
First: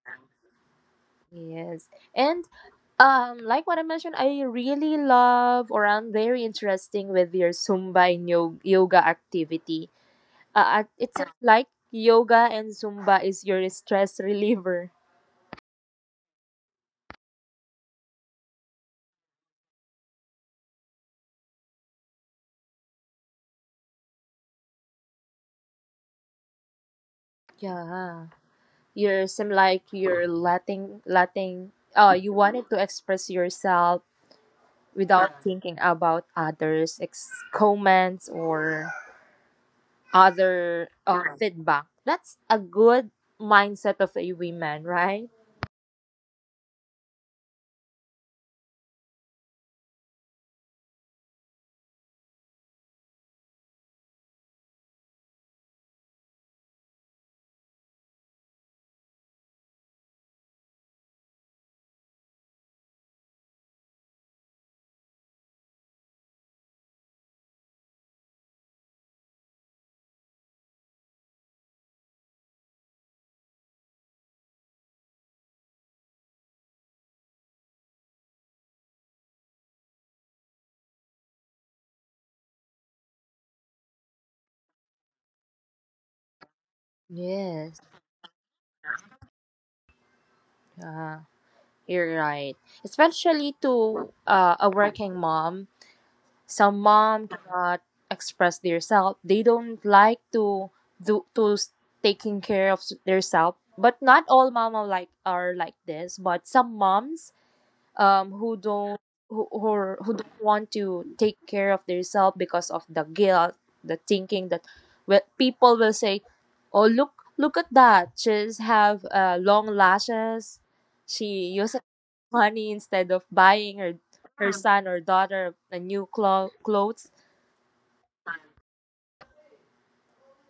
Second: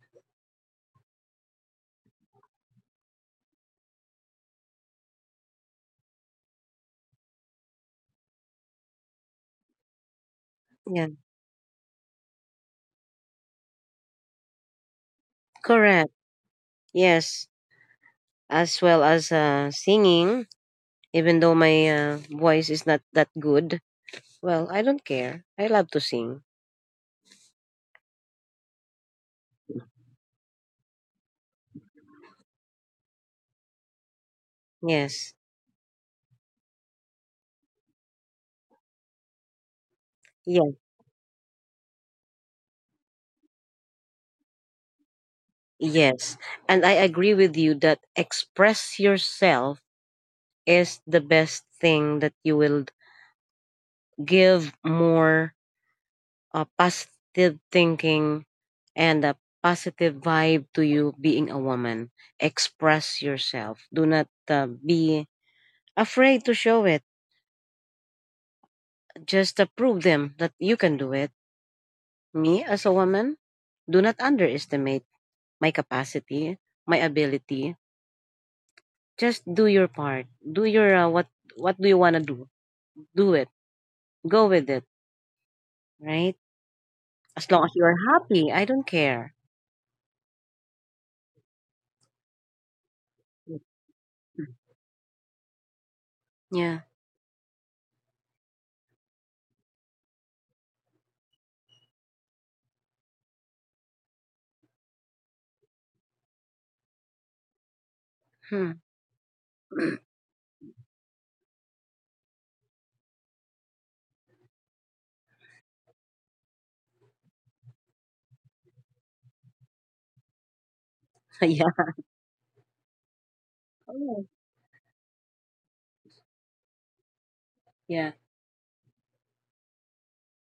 Speaker 1: Yes. And like what I mentioned, I really love or I'm very interesting with your Zumba and yoga activity.
Speaker 2: Yeah,
Speaker 1: It seems like yoga and Zumba is your stress reliever.
Speaker 2: correct. Yes, as well as singing, even though my voice is not that good. Well, I don't care. I love to sing.
Speaker 1: Yeah, you seem like you're letting you wanted to express yourself
Speaker 2: Yes,
Speaker 1: without thinking about others comments or
Speaker 2: yes,
Speaker 1: other feedback. That's a good mindset of a woman, right?
Speaker 2: yes. And I agree with you that express yourself is the best thing that you will give more positive thinking and a positive vibe to you being a woman. Express yourself. Do not be afraid to show it. Just to prove them that you can do it. Me, as a woman, do not underestimate my capacity, my ability. Just do your part. Do your what do you want to do? Do it. Go with it, right? As long as
Speaker 1: Yes.
Speaker 2: you are happy, I don't care.
Speaker 1: uh, you're right, especially to a working mom. Some
Speaker 2: Yeah.
Speaker 1: mom cannot express themselves. They don't like to do to taking care of themselves. But not all mom are like this. But some moms who
Speaker 2: Hmm.
Speaker 1: don't who don't want to take care of themselves because of the guilt, the thinking that, well, people will say, "Oh, look at that! She's have long lashes. She
Speaker 2: Yeah.
Speaker 1: uses money instead of buying her
Speaker 2: Oh,
Speaker 1: her son or daughter a new clothes."
Speaker 2: yeah.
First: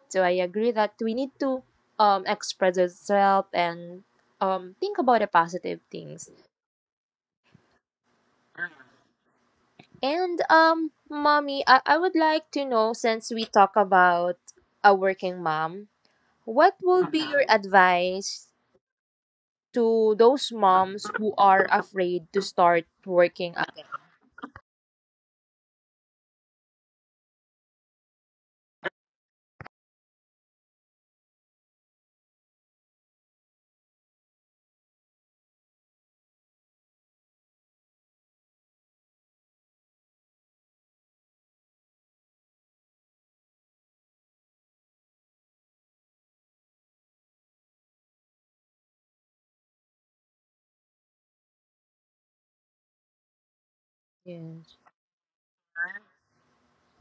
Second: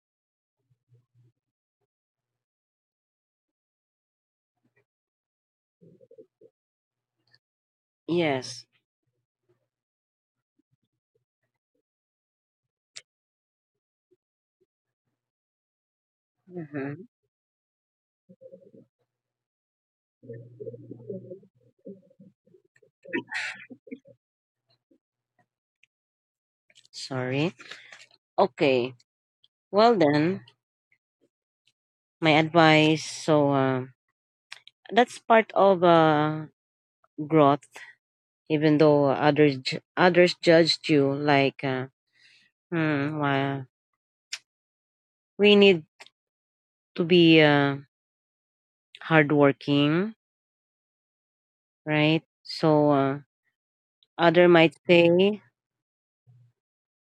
Speaker 1: So I agree that we need to express ourselves and think about the positive things.
Speaker 2: Yes.
Speaker 1: And mommy, I would like to know, since we talk about a working mom, what
Speaker 2: Mm-hmm.
Speaker 1: will be your advice to those moms who are afraid to start working again?
Speaker 2: Sorry. Okay. Well then, my advice. So that's part of growth, even though others judged you like hmm, why we need to be hardworking, right? So other might
Speaker 1: Yes,
Speaker 2: say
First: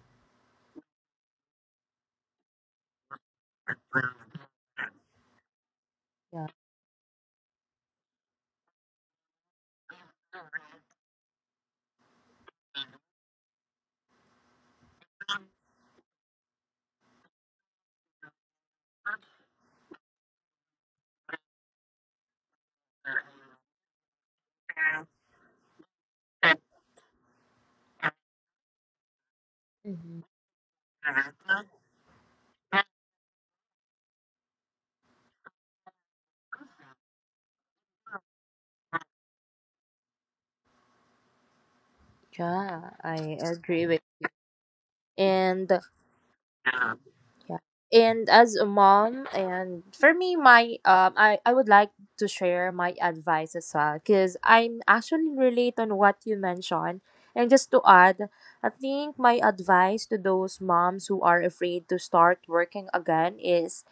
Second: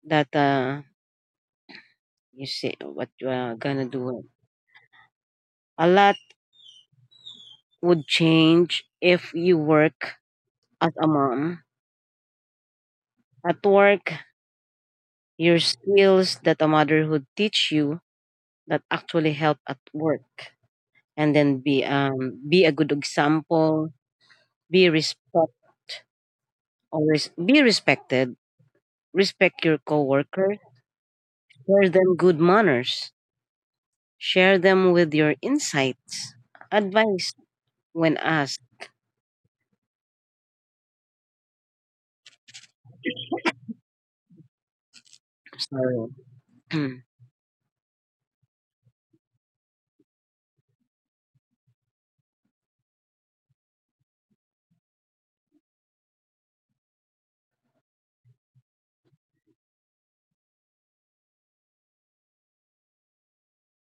Speaker 2: that you see what you are gonna do, a lot
Speaker 1: yeah,
Speaker 2: would change if you work as a mom at work, your skills that a motherhood teach you that actually help at work, and then be a good example, be respect. Always be respected. Respect your
Speaker 1: hmm,
Speaker 2: coworker. Share them good manners. Share them with your insights, advice when asked.
Speaker 1: yeah, I agree with. And
Speaker 2: Sorry.
Speaker 1: Yeah. And as a mom, and for me, my I would like to share my advice as well because I'm actually relate on what you mentioned. And just to add, I think my advice to those moms who are afraid to start working again is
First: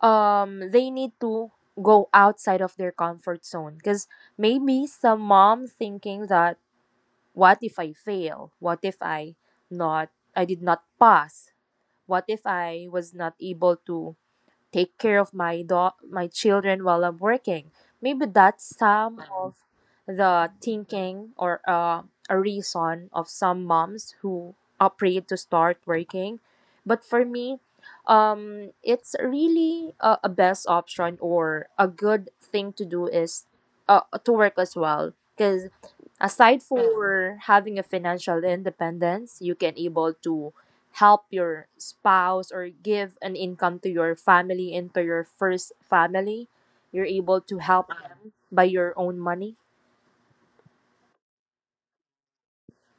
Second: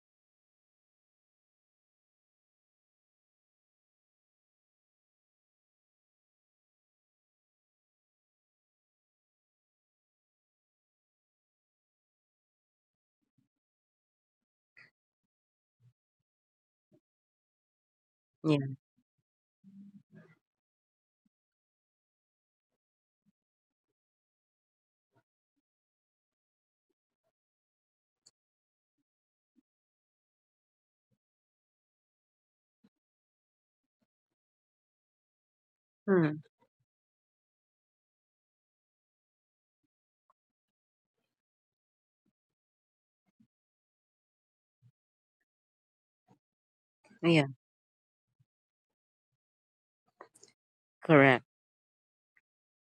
Speaker 1: they need to go outside of their comfort zone because maybe some mom thinking that, what if I fail? What if I not, I did not pass? What if I was not able to take care of my my children while I'm working? Maybe
Speaker 2: Yeah.
Speaker 1: that's some of the thinking or a reason of some moms who are afraid to start working. But for me, it's really a best option or a good thing to do is to work as well because
Speaker 2: Hmm.
Speaker 1: aside for having a financial independence, you can able to help your spouse or give an income to your family and to your first family, you're able
Speaker 2: Yeah.
Speaker 1: to help them by your own money.
Speaker 2: Correct.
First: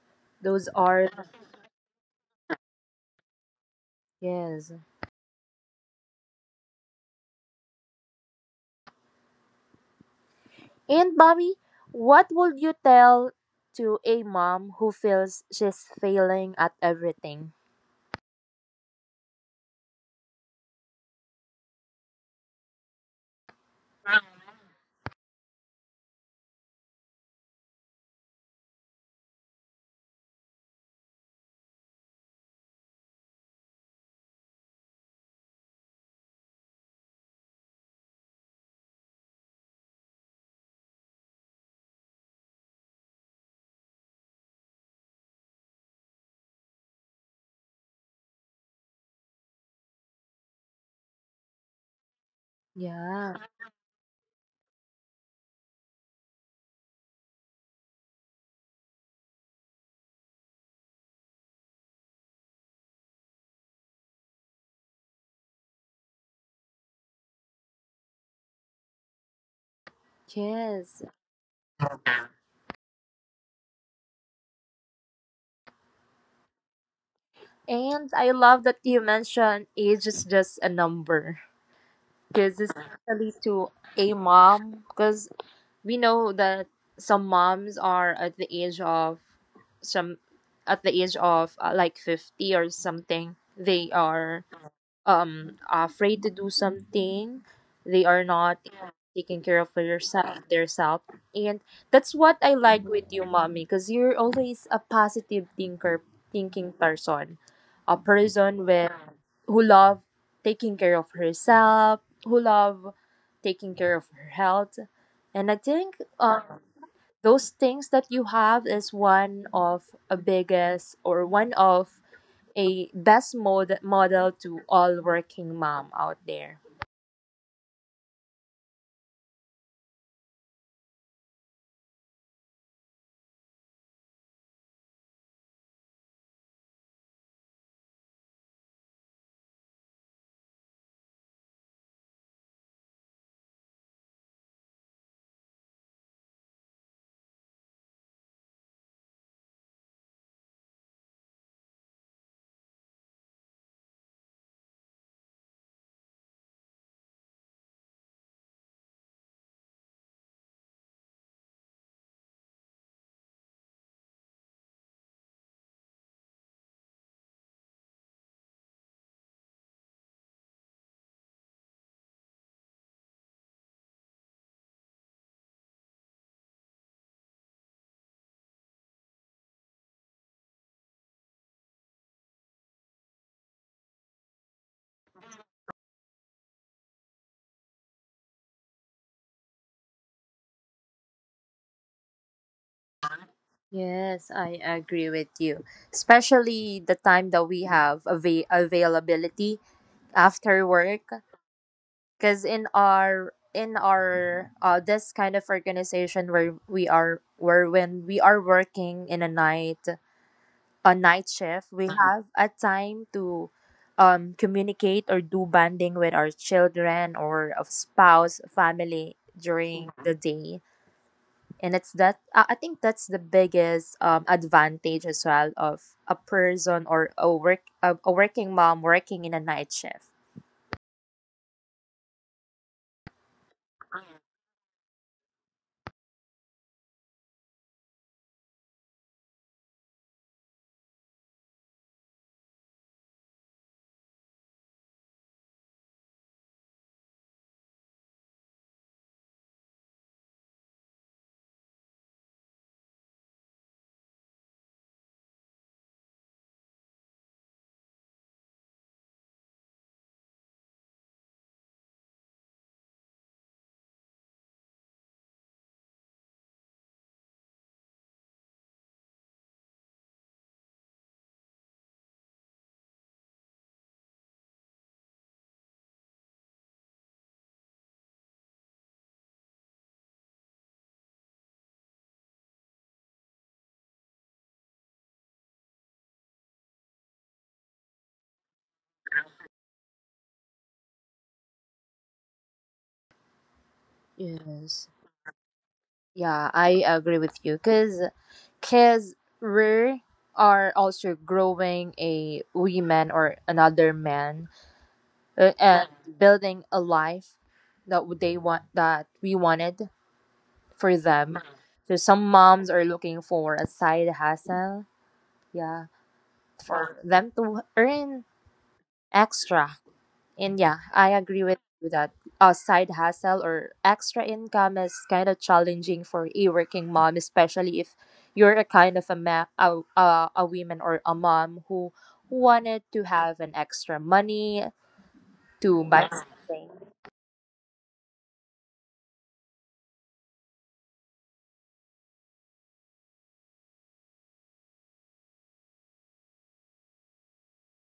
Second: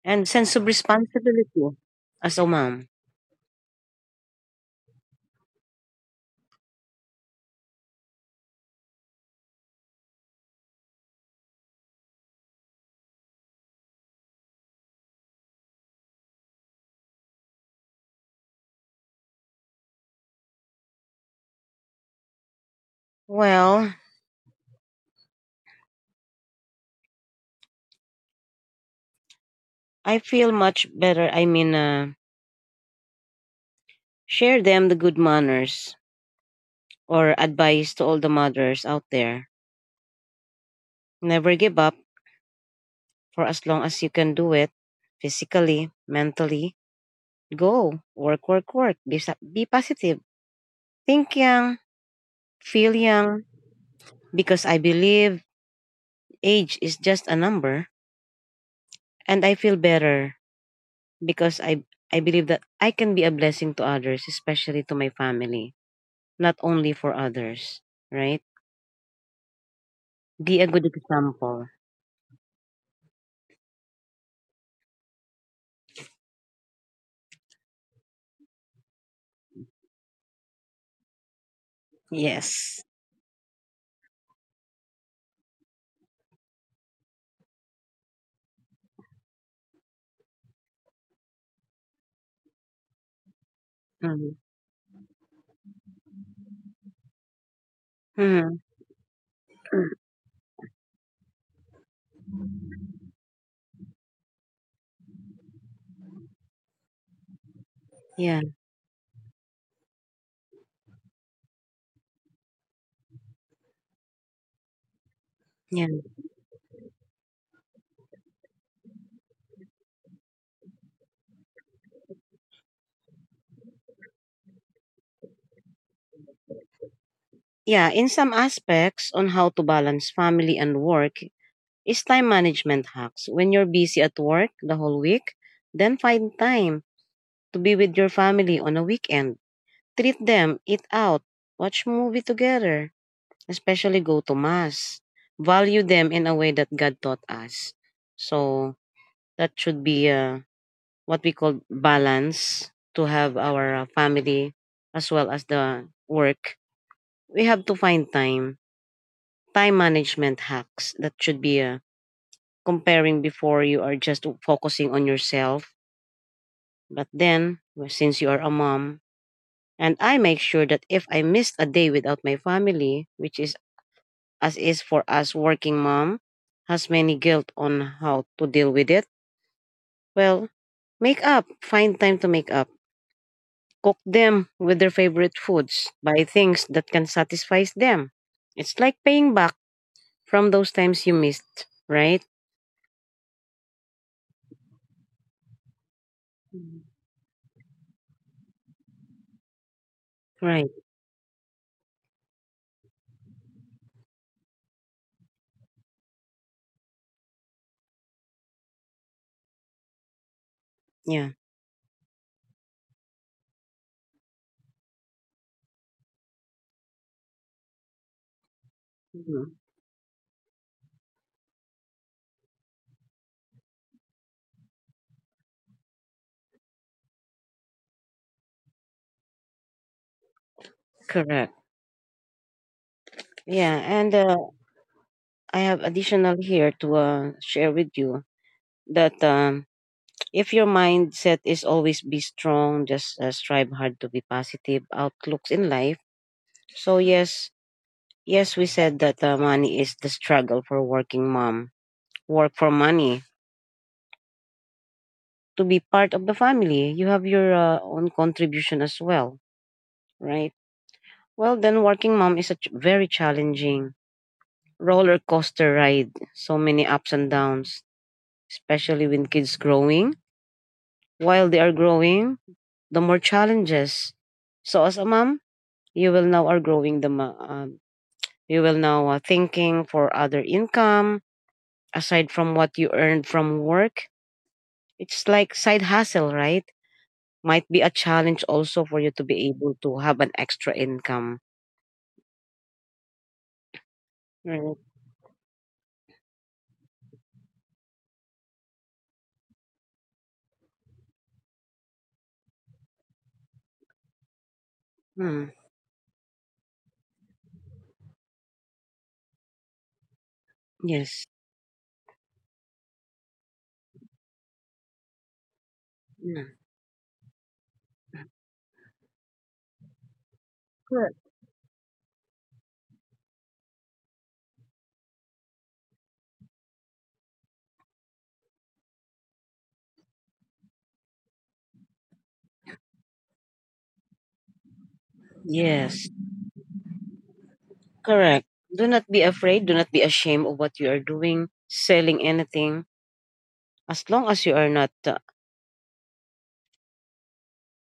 Speaker 2: And sense of
Speaker 1: Those are
Speaker 2: responsibility as a mom.
Speaker 1: yes. And bobby, what would you tell to a mom who feels she's failing at everything?
Speaker 2: Well, I feel much better. I mean, share them the good manners or advice to all the mothers out there. Never give up for as long as you can do it physically, mentally. Go, work, work, work. Be positive. Think young, feel
Speaker 1: Yeah.
Speaker 2: young, because I believe age is just a number. And I feel better because I believe that I can be a blessing to others, especially to my family, not only for others, right? Be a good
Speaker 1: Yes.
Speaker 2: example.
Speaker 1: And I love that you mentioned age is just a number, because
Speaker 2: Yes.
Speaker 1: especially to a mom, because we know that some moms are at the age of some at the age of like 50 or something, they
Speaker 2: Mhm.
Speaker 1: are afraid to do something, they are not
Speaker 2: Mhm.
Speaker 1: taking care of yourself their self. And that's what I like with you, mommy, because you're always a positive thinker thinking person, a
Speaker 2: Yeah,
Speaker 1: person with who love taking care of herself, who love taking care of her health. And I
Speaker 2: yeah.
Speaker 1: think those things that you have is one of a biggest or one of a best model to all working mom out there.
Speaker 2: Yeah, in some aspects on how to balance family and work is time management hacks. When you're busy at work the whole week, then find time to be with your family on a weekend. Treat them, eat out, watch movie together, especially go to mass. Value them in a way that God taught us. So that should be what we call balance to have our family as well as the work. We have to find time management hacks that should be comparing before you are just focusing on yourself. But then, well, since you are a mom, and I make sure that if I missed a day without my family, which is as is for us working mom, has many guilt on how to deal with it. Well, make up, find time to make up. Cook them with their favorite foods, buy things that can satisfy them. It's like paying back from those times you missed, right?
Speaker 1: Yes, I agree with you. Especially the time that we have availability after
Speaker 2: Right.
Speaker 1: work, because in our this kind of organization where we are where when we are working in a night. A night
Speaker 2: Yeah.
Speaker 1: shift, we Mhm. have a time to communicate or do bonding with our children or of spouse, family
Speaker 2: Mhm.
Speaker 1: during Mhm. the day. And it's that I think that's the biggest advantage as well of a person or a work a working mom working in a night shift.
Speaker 2: Correct. Yeah, and I have additional here to share with you that if your mindset is always be strong, just strive hard to be positive outlooks in life. So yes, yes, we said that money is the struggle for working mom. Work for money to be part of the family. You have your own contribution as well, right? Well, then working mom is very challenging roller coaster ride. So many ups and downs, especially when kids growing while they are growing the more challenges. So as a mom, you will now are growing you will now thinking for other income aside from what you earned from work. It's like side hustle, right? Might be a challenge also for you to be able to have an extra income. Right.
Speaker 1: Yes. Yeah, I agree with you because kids, we are also growing a women or another man,
Speaker 2: Hmm.
Speaker 1: and building a life that they want that we wanted for
Speaker 2: Yes.
Speaker 1: them. So some moms are looking for a side hustle, yeah,
Speaker 2: Yeah.
Speaker 1: for them to earn extra. And yeah, I
Speaker 2: Correct.
Speaker 1: agree with you that a side hustle or extra income is kind of challenging for a working mom, especially if you're a kind of a a woman or a mom who wanted to have an extra money to buy
Speaker 2: Yes,
Speaker 1: something.
Speaker 2: correct. Do not be afraid. Do not be ashamed of what you are doing, selling anything, as long as you are not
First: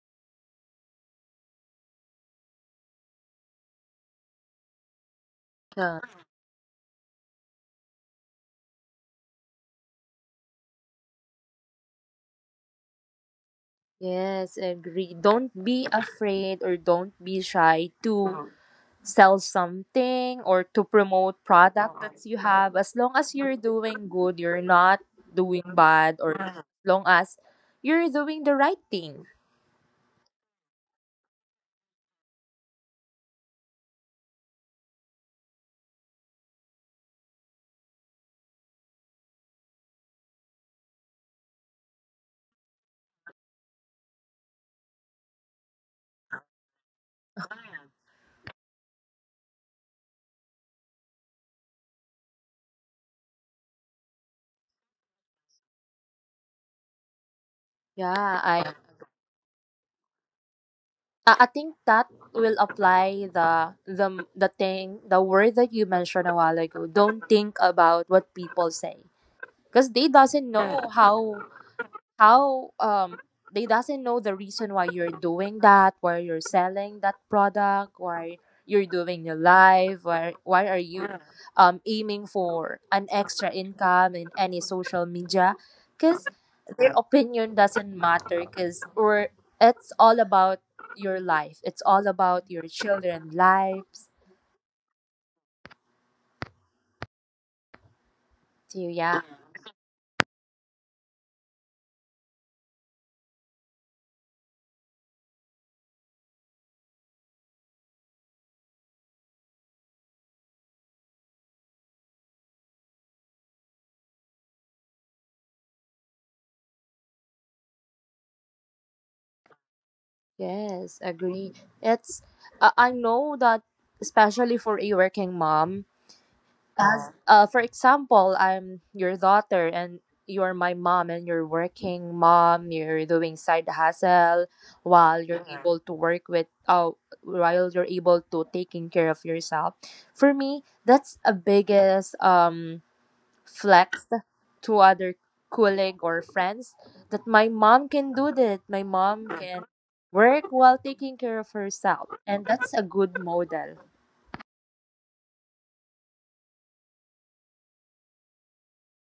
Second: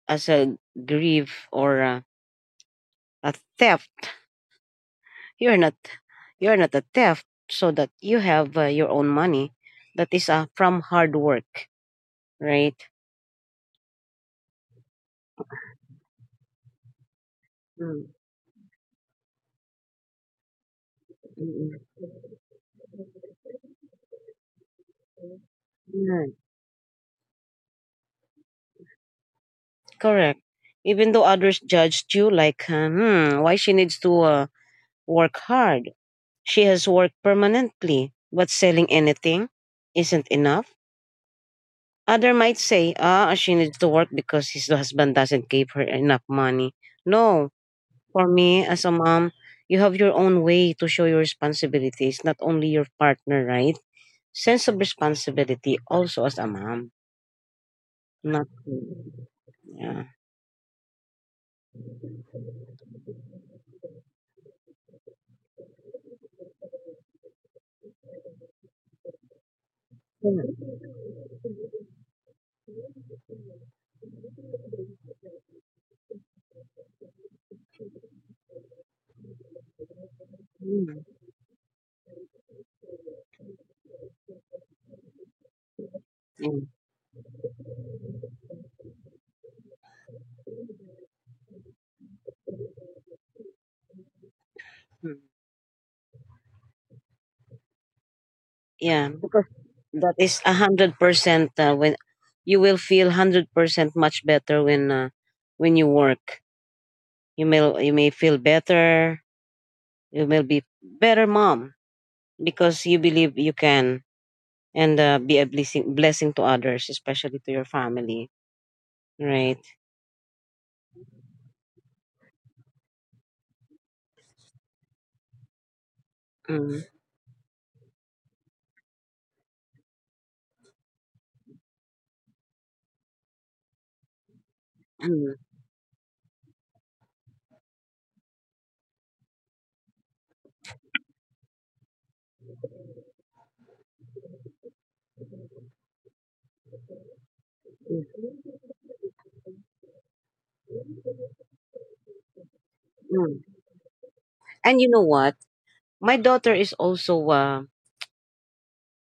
Speaker 2: as a grief or a theft. You're not
Speaker 1: Yeah.
Speaker 2: you're not a theft, so that you have your own money that is from hard work, right?
Speaker 1: Yes, agree. Don't be afraid or don't be shy
Speaker 2: Mm,
Speaker 1: to sell something or to promote
Speaker 2: mm, mm.
Speaker 1: product that you have. As long as you're doing good, you're not doing bad,
Speaker 2: Right.
Speaker 1: or as long as you're doing the right thing.
Speaker 2: Correct. Even though others judged you like, hmm, why she needs to work hard? She has worked permanently, but selling anything isn't enough. Other might say, ah, she needs to work because his husband doesn't give her enough money. No. For me, as a mom, you have your own way to show your responsibilities, not only your partner, right? Sense of responsibility also as a mom,
Speaker 1: Yeah,
Speaker 2: not
Speaker 1: I
Speaker 2: yeah.
Speaker 1: I I think that will apply the the thing, the word that you mentioned a while ago. Don't think about what people say because they doesn't know how they doesn't know the reason why you're doing that, why you're selling that product, why you're doing your life, why are
Speaker 2: Mm,
Speaker 1: you aiming for an extra income in any social media, because
Speaker 2: mm,
Speaker 1: their opinion doesn't matter, because we're it's all about your life, it's all about your children lives.
Speaker 2: mm.
Speaker 1: So
Speaker 2: Yeah,
Speaker 1: yeah,
Speaker 2: because that is 100% when you will feel 100% much better when you work. You may feel better. You will be better mom because you believe you can and be a blessing to others, especially to your family. Right.
Speaker 1: yes, agree. It's I know that, especially for a working mom.
Speaker 2: Mm,
Speaker 1: As for example, I'm your daughter and you're my mom and you're working mom, you're doing side hustle while
Speaker 2: mm,
Speaker 1: you're Mhm. able to work with while you're able to taking care of yourself. For me, that's a biggest flex to other colleague or friends, that my mom can
Speaker 2: mm,
Speaker 1: do that. My mom can work while taking care of herself. And that's a good
Speaker 2: mm.
Speaker 1: model.
Speaker 2: And you know what? My daughter is also uh,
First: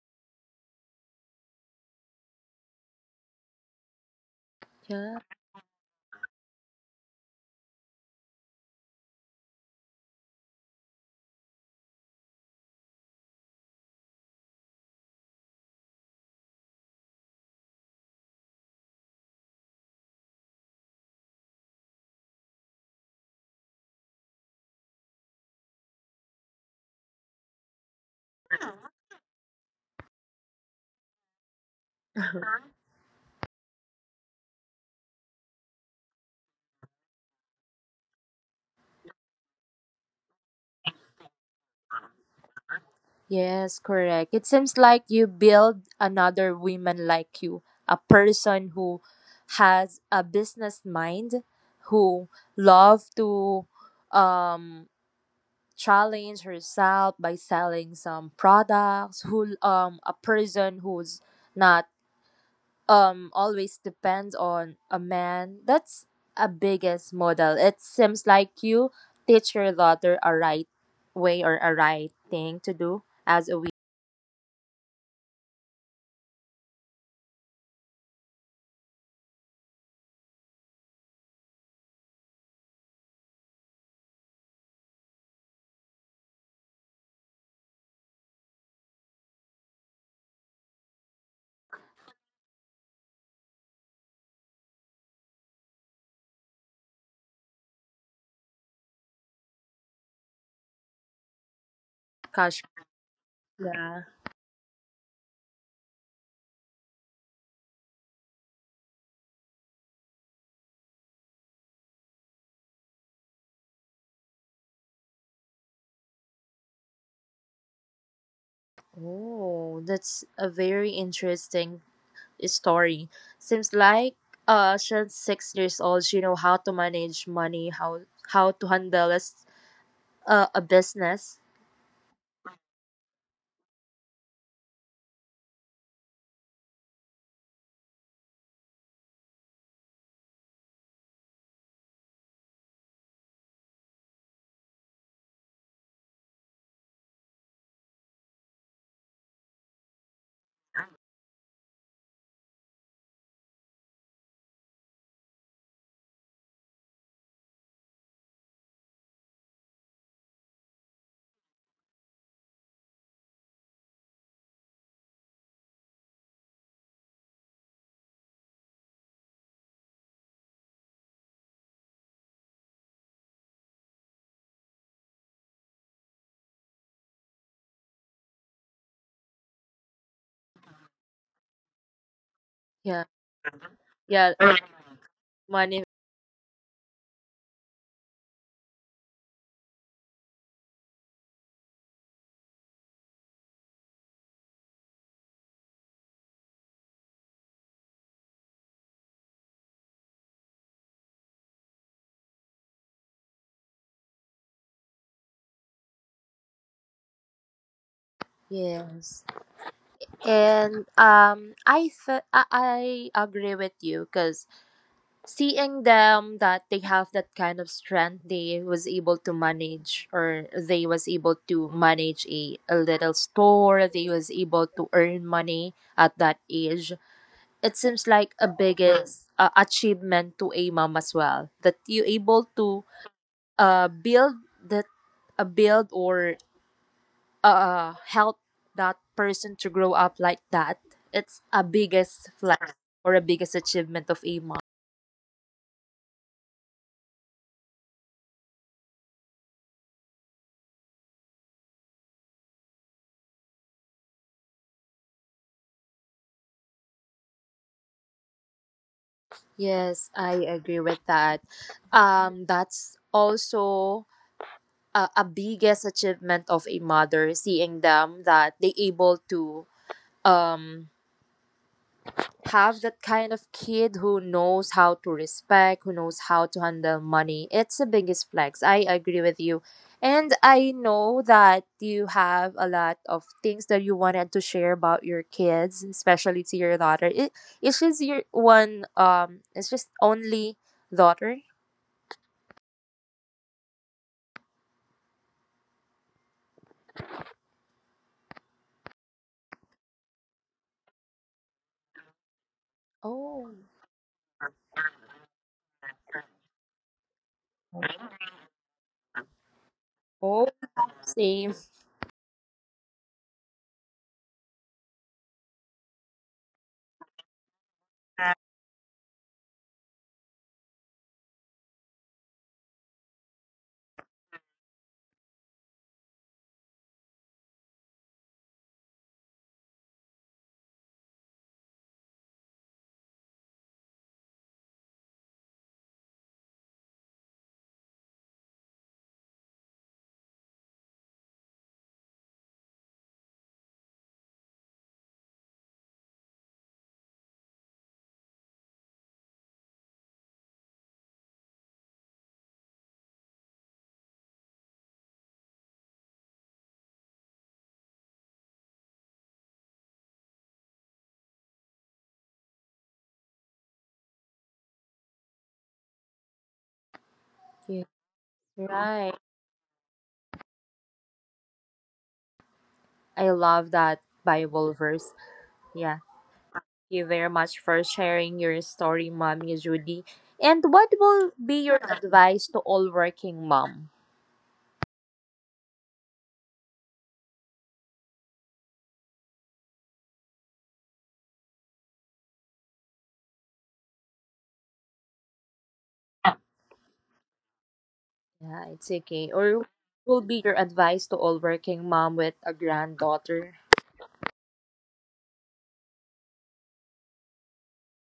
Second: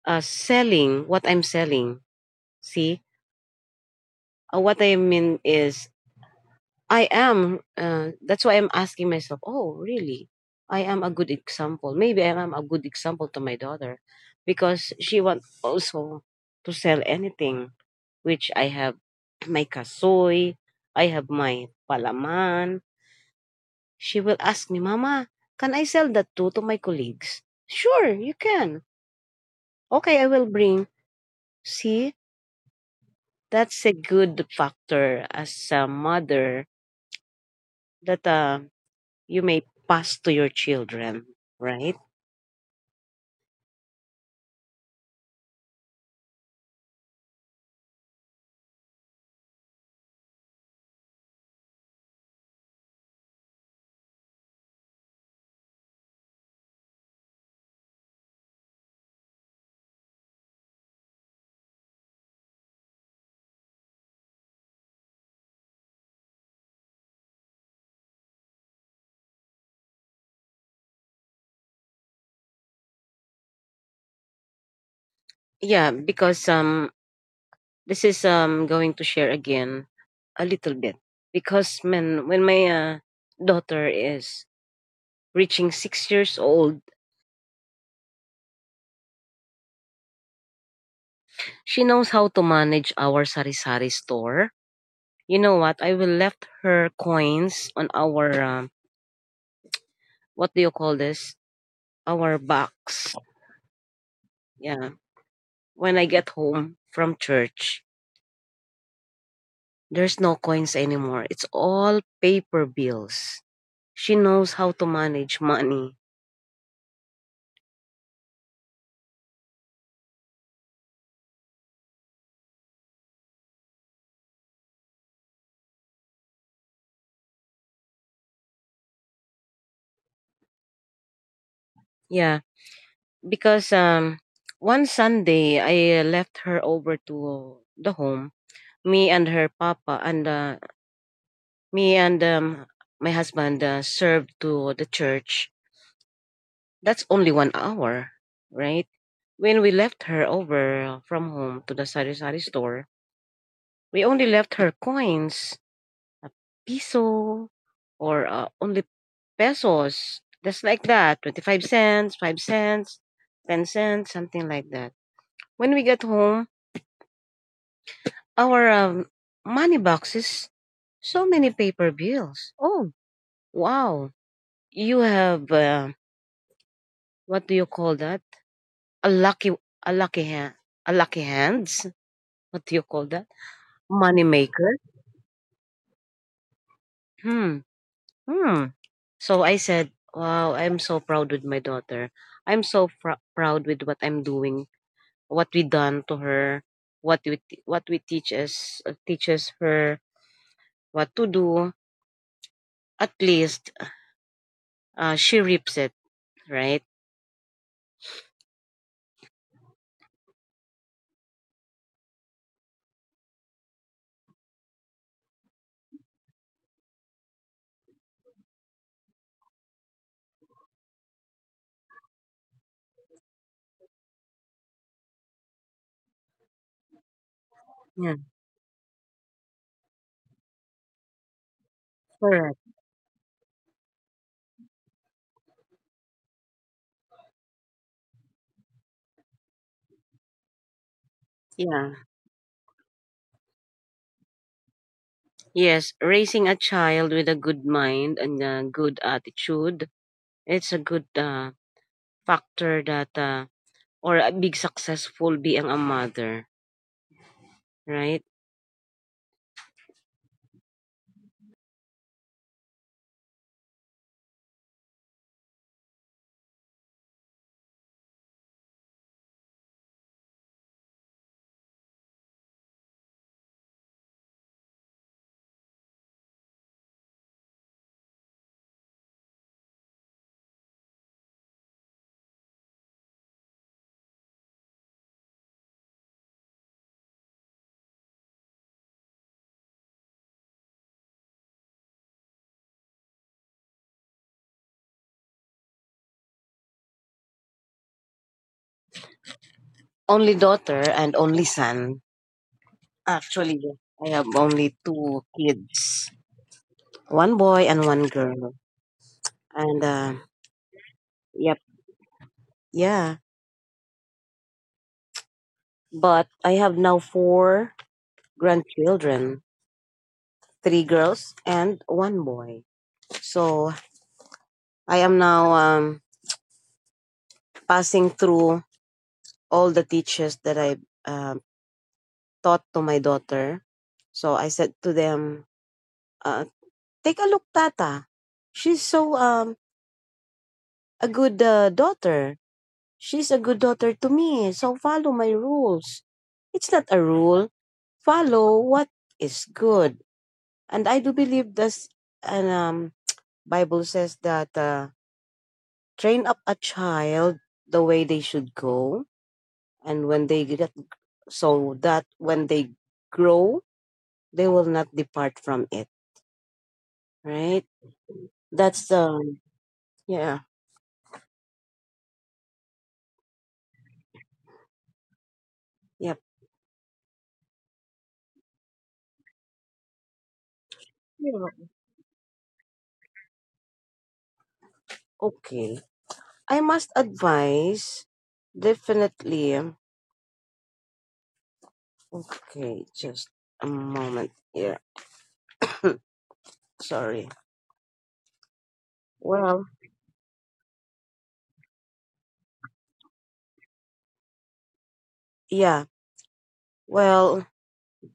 Speaker 2: uh, selling what I'm selling. See, what I
Speaker 1: Yeah.
Speaker 2: mean is, I am. That's why I'm asking myself, oh, really? I am a good example. Maybe I am a good example to my daughter because she wants also to sell anything, which I have my kasoy, I have my palaman. She will ask me, Mama, can I sell that too to my colleagues? Sure, you can. Okay, I will bring. See, that's a good factor as a mother that you may pass to your children, right?
Speaker 1: Yes, correct. It seems like you build another woman like you, a person who has a business mind, who love to um challenge herself by selling some products, who a person who's not always depends on a man. That's a biggest model. It seems like you teach your daughter a right way or a right thing to do as a
Speaker 2: Yeah, because this is going to share again a little bit because when my daughter is reaching six years old, she knows how to manage our sari sari store. You know what? I will left her coins on our what do you call this? Our
Speaker 1: cash.
Speaker 2: box.
Speaker 1: Yeah.
Speaker 2: Yeah. When I get home from church, there's no coins anymore. It's all paper bills. She knows how to manage money.
Speaker 1: Oh, that's a very interesting story. Seems like she's 6 years old. She know how to manage money, how to handle a business.
Speaker 2: Yeah, because one Sunday I left her over to the home. Me and her papa and me and my husband served to the church. That's only one hour, right? When we left her over from home to the sari sari store, we only left her coins, a piso, or only pesos, just like that, 25 cents, 5 cents, 10 cents, something like that. When we got home, our money boxes, so many paper bills. Oh, wow. You have, what do you call that? A lucky, a lucky hand. A lucky hands, what do you call
Speaker 1: Yeah.
Speaker 2: that? Money
Speaker 1: Yeah.
Speaker 2: maker?
Speaker 1: Money.
Speaker 2: Hmm. Hmm. So I said, wow, I'm so proud with my daughter. Proud with what I'm doing, what we done to her, what we teach us teaches her what to do. At least she reaps it, right?
Speaker 1: Yes. And I agree with you because seeing them that they have that kind of strength, they was able to manage or they was able to manage a little store, they was able to earn money at that age, it seems
Speaker 2: Yeah,
Speaker 1: like a biggest achievement to a mom as well, that you able
Speaker 2: correct.
Speaker 1: to build that build or help that person to grow up like that. It's a
Speaker 2: Yeah.
Speaker 1: biggest flex or a biggest achievement of a mom.
Speaker 2: Yes, raising a child with a good mind and a good attitude, it's a good factor that or a big successful being a mother. Right?
Speaker 1: Yes, I agree with that. That's also a biggest achievement of a mother, seeing them that they able to um have that kind of kid who knows how to respect, who knows how to handle money. It's the biggest flex. I agree with you. And I know that you have a lot of things that you wanted to share about your kids, especially to your daughter. It's just your one it's just only daughter.
Speaker 2: Only daughter and only son.
Speaker 1: Oh,
Speaker 2: Actually, I have only 2 kids, one boy and one girl. And
Speaker 1: oh, same.
Speaker 2: yep, yeah. But I have now 4 grandchildren, 3 girls and one boy. So I am now passing through all the teachers that I uh, taught to my daughter. So I said to them, uh, "Take a look, Tata. She's so a good daughter. She's a good daughter to me, so follow my rules. It's not a rule. Follow what is good. And I do believe this and Bible says that train up a child the way they should go and when they get so that when they grow they will not depart from it, right?
Speaker 1: Yeah,
Speaker 2: That's
Speaker 1: right.
Speaker 2: yeah,
Speaker 1: I love that Bible verse. Yeah.
Speaker 2: yep,
Speaker 1: Thank you very much for sharing your story, Mommy Judy. And what will be
Speaker 2: yeah.
Speaker 1: your advice to all working mom?
Speaker 2: Okay. I must advise definitely. Okay, just a moment here. Sorry.
Speaker 1: Yeah, it's okay. Or
Speaker 2: Well,
Speaker 1: will be your advice to all working mom with a granddaughter?
Speaker 2: yeah. Well,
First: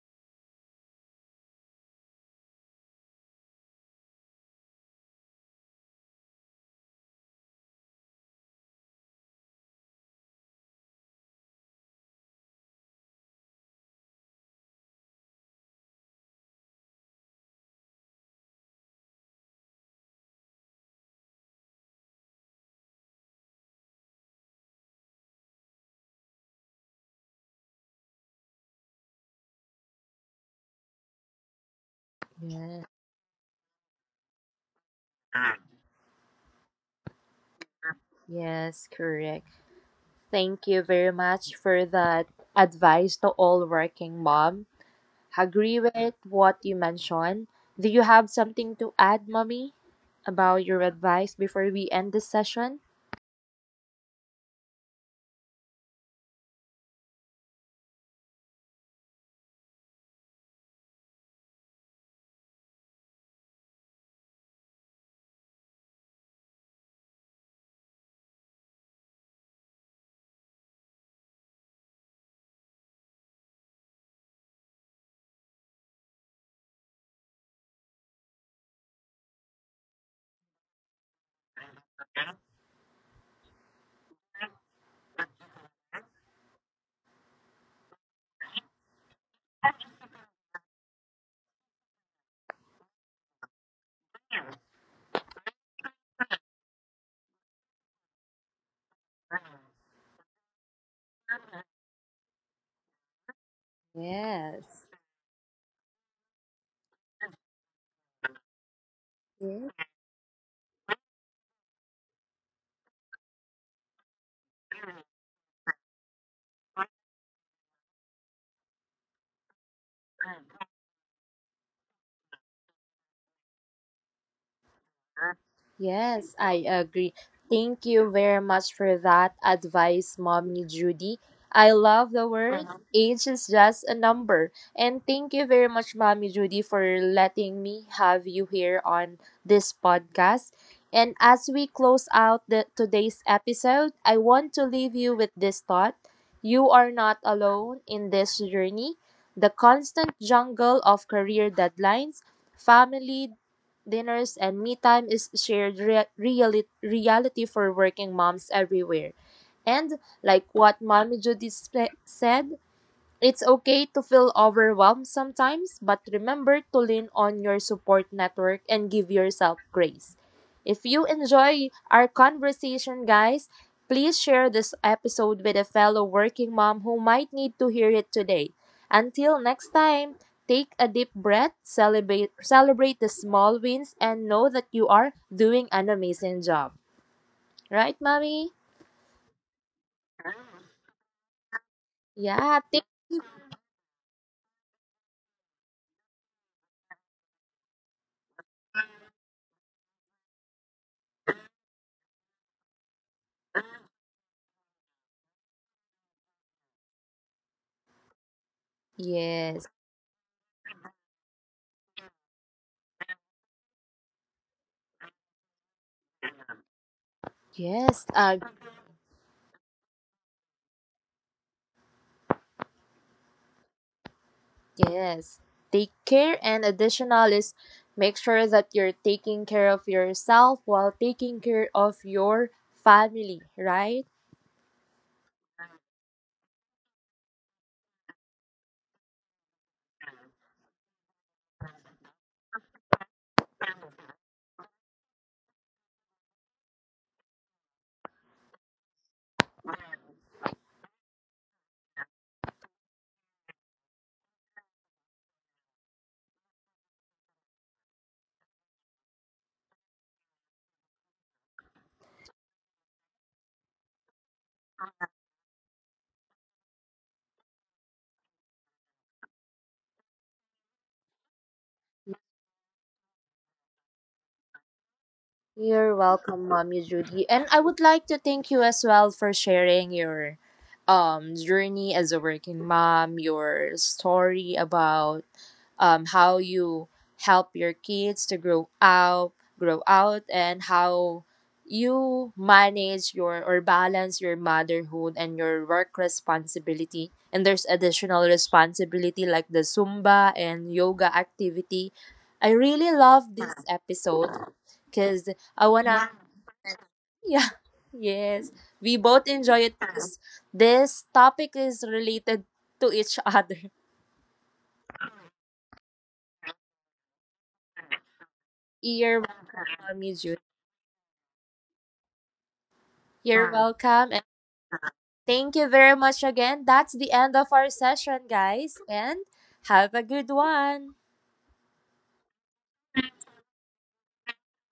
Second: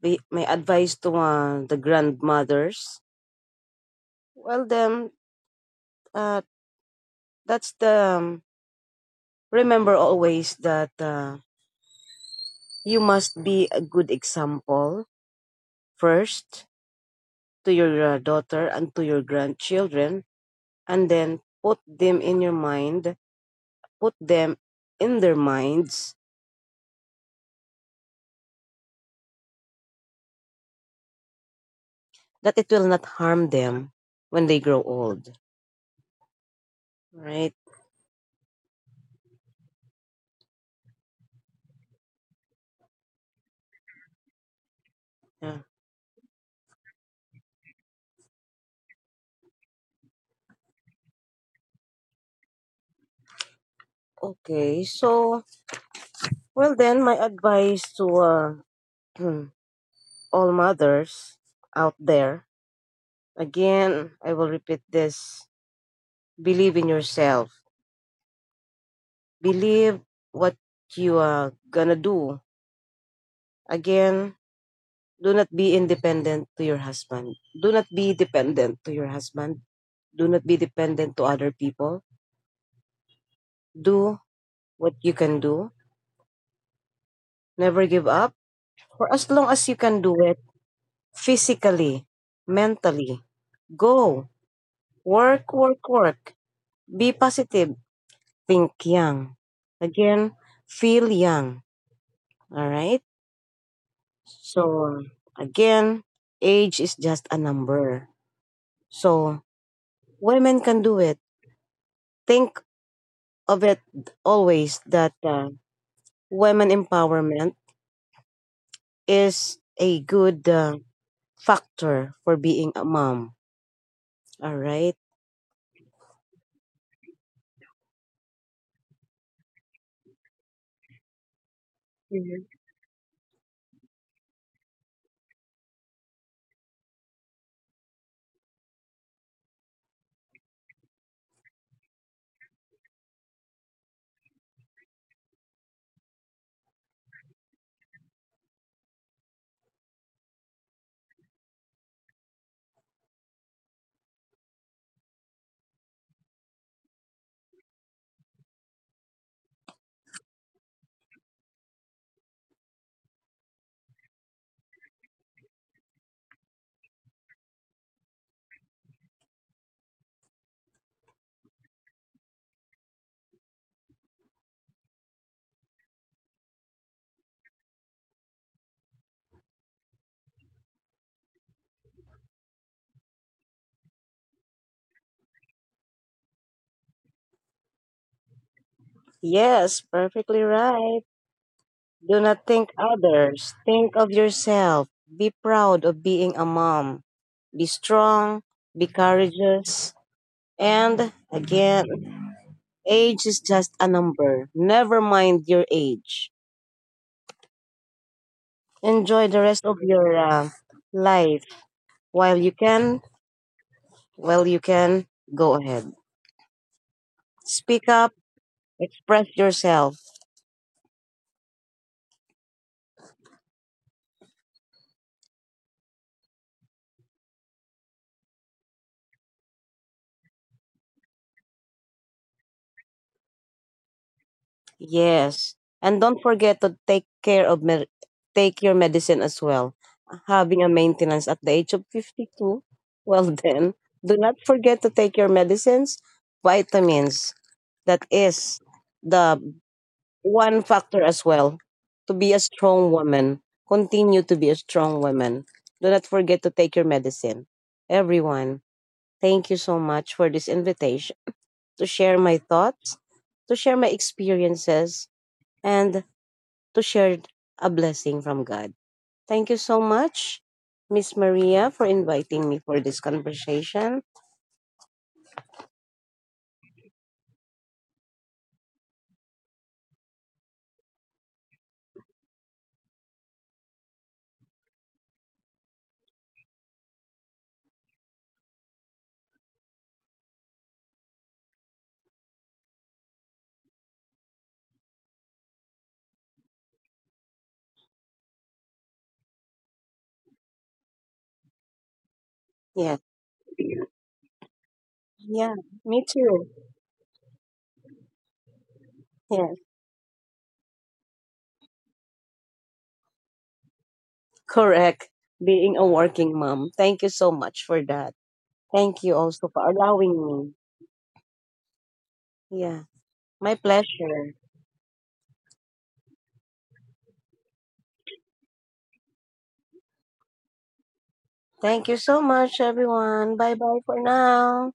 Speaker 2: be my advice to the grandmothers. Well, then, uh, that's the remember always that you must be a good example first to your daughter and to your grandchildren, and then put them in their minds that it
Speaker 1: Yeah.
Speaker 2: will not harm them when they grow old, right?
Speaker 1: Yes, correct. Thank you very much for that advice to all working mom.
Speaker 2: Yeah.
Speaker 1: Agree with what you mentioned. Do you have something to add, Mommy, about your advice before we end this session?
Speaker 2: Okay, so well then my advice to all mothers out there, again, I will repeat this: believe in yourself, believe what you are gonna do. Again, do not be independent to your husband. Do not be dependent to your husband. Do not be dependent to other people. Do what you can do. Never give up. For as long as you can do it physically, mentally, go. Work, work, work. Be positive. Think young. Again, feel young. All right.
Speaker 1: Yes.
Speaker 2: So, again, age is just a number. So, women can do it. Think of it always that women empowerment is a good factor for being a mom. All right.
Speaker 1: Yes, I agree. Thank you very much for that advice, Mommy Judy. I love the
Speaker 2: Mhm.
Speaker 1: word age is just a number. And thank you very much, Mommy Judy, for letting me have you here on this podcast. And as we close out today's episode, I want to leave you with this thought. You are not alone in this journey. The constant jungle of career deadlines, family dinners, and me time is shared reality for working moms everywhere. And like what Mommy Judith said, it's okay to feel overwhelmed sometimes, but remember to lean on your support network and give yourself grace. If you enjoy our conversation, guys, please share this episode with a fellow working mom who might need to hear it today. Until next time, take a deep breath, celebrate the small wins and know that you are doing an amazing job. Right, mommy?
Speaker 2: Yes, perfectly right. Do not
Speaker 1: Yeah,
Speaker 2: think others. Think of yourself. Be proud of being a mom. Be strong. Be courageous. And again, age is just a number. Never mind your age. Enjoy the rest
Speaker 1: yes.
Speaker 2: of your life while you can. While you can, go ahead. Speak
Speaker 1: Yes,
Speaker 2: up. Express yourself.
Speaker 1: yes, take care, and additional is make sure that you're taking care of yourself while taking care of your family, right?
Speaker 2: Yes. And don't forget to take take your medicine as well. Having a maintenance at the age of 52, well then, do not forget to take your medicines, vitamins. That is the one factor as well to be a strong woman. Continue to be a strong woman. Do not forget to take your medicine. Everyone, thank you so much for this invitation to share my thoughts, to share my experiences and to share a blessing from God. Thank you so much, Miss Maria, for inviting me for this conversation.
Speaker 1: You're welcome, Mommy Judy. And I would like to thank you as well for sharing your journey as a working mom, your story about how you help your kids to grow out, and how you manage your or balance your motherhood and your work responsibility. And there's additional responsibility like the Zumba and yoga activity. I
Speaker 2: Yes.
Speaker 1: really love this episode because
Speaker 2: Yeah,
Speaker 1: I
Speaker 2: me
Speaker 1: wanna,
Speaker 2: too.
Speaker 1: yeah, yes, we both
Speaker 2: Yes,
Speaker 1: enjoy it because this topic is related to each other.
Speaker 2: correct. Being a working mom. Thank you so much for that. Thank you
Speaker 1: You're
Speaker 2: also for
Speaker 1: welcome,
Speaker 2: allowing
Speaker 1: Jude.
Speaker 2: me. Yeah, my
Speaker 1: You're welcome.
Speaker 2: pleasure.
Speaker 1: Thank you very much again. That's the end of our session, guys, and have a good one.
Speaker 2: Thank you so much, everyone. Bye bye for now.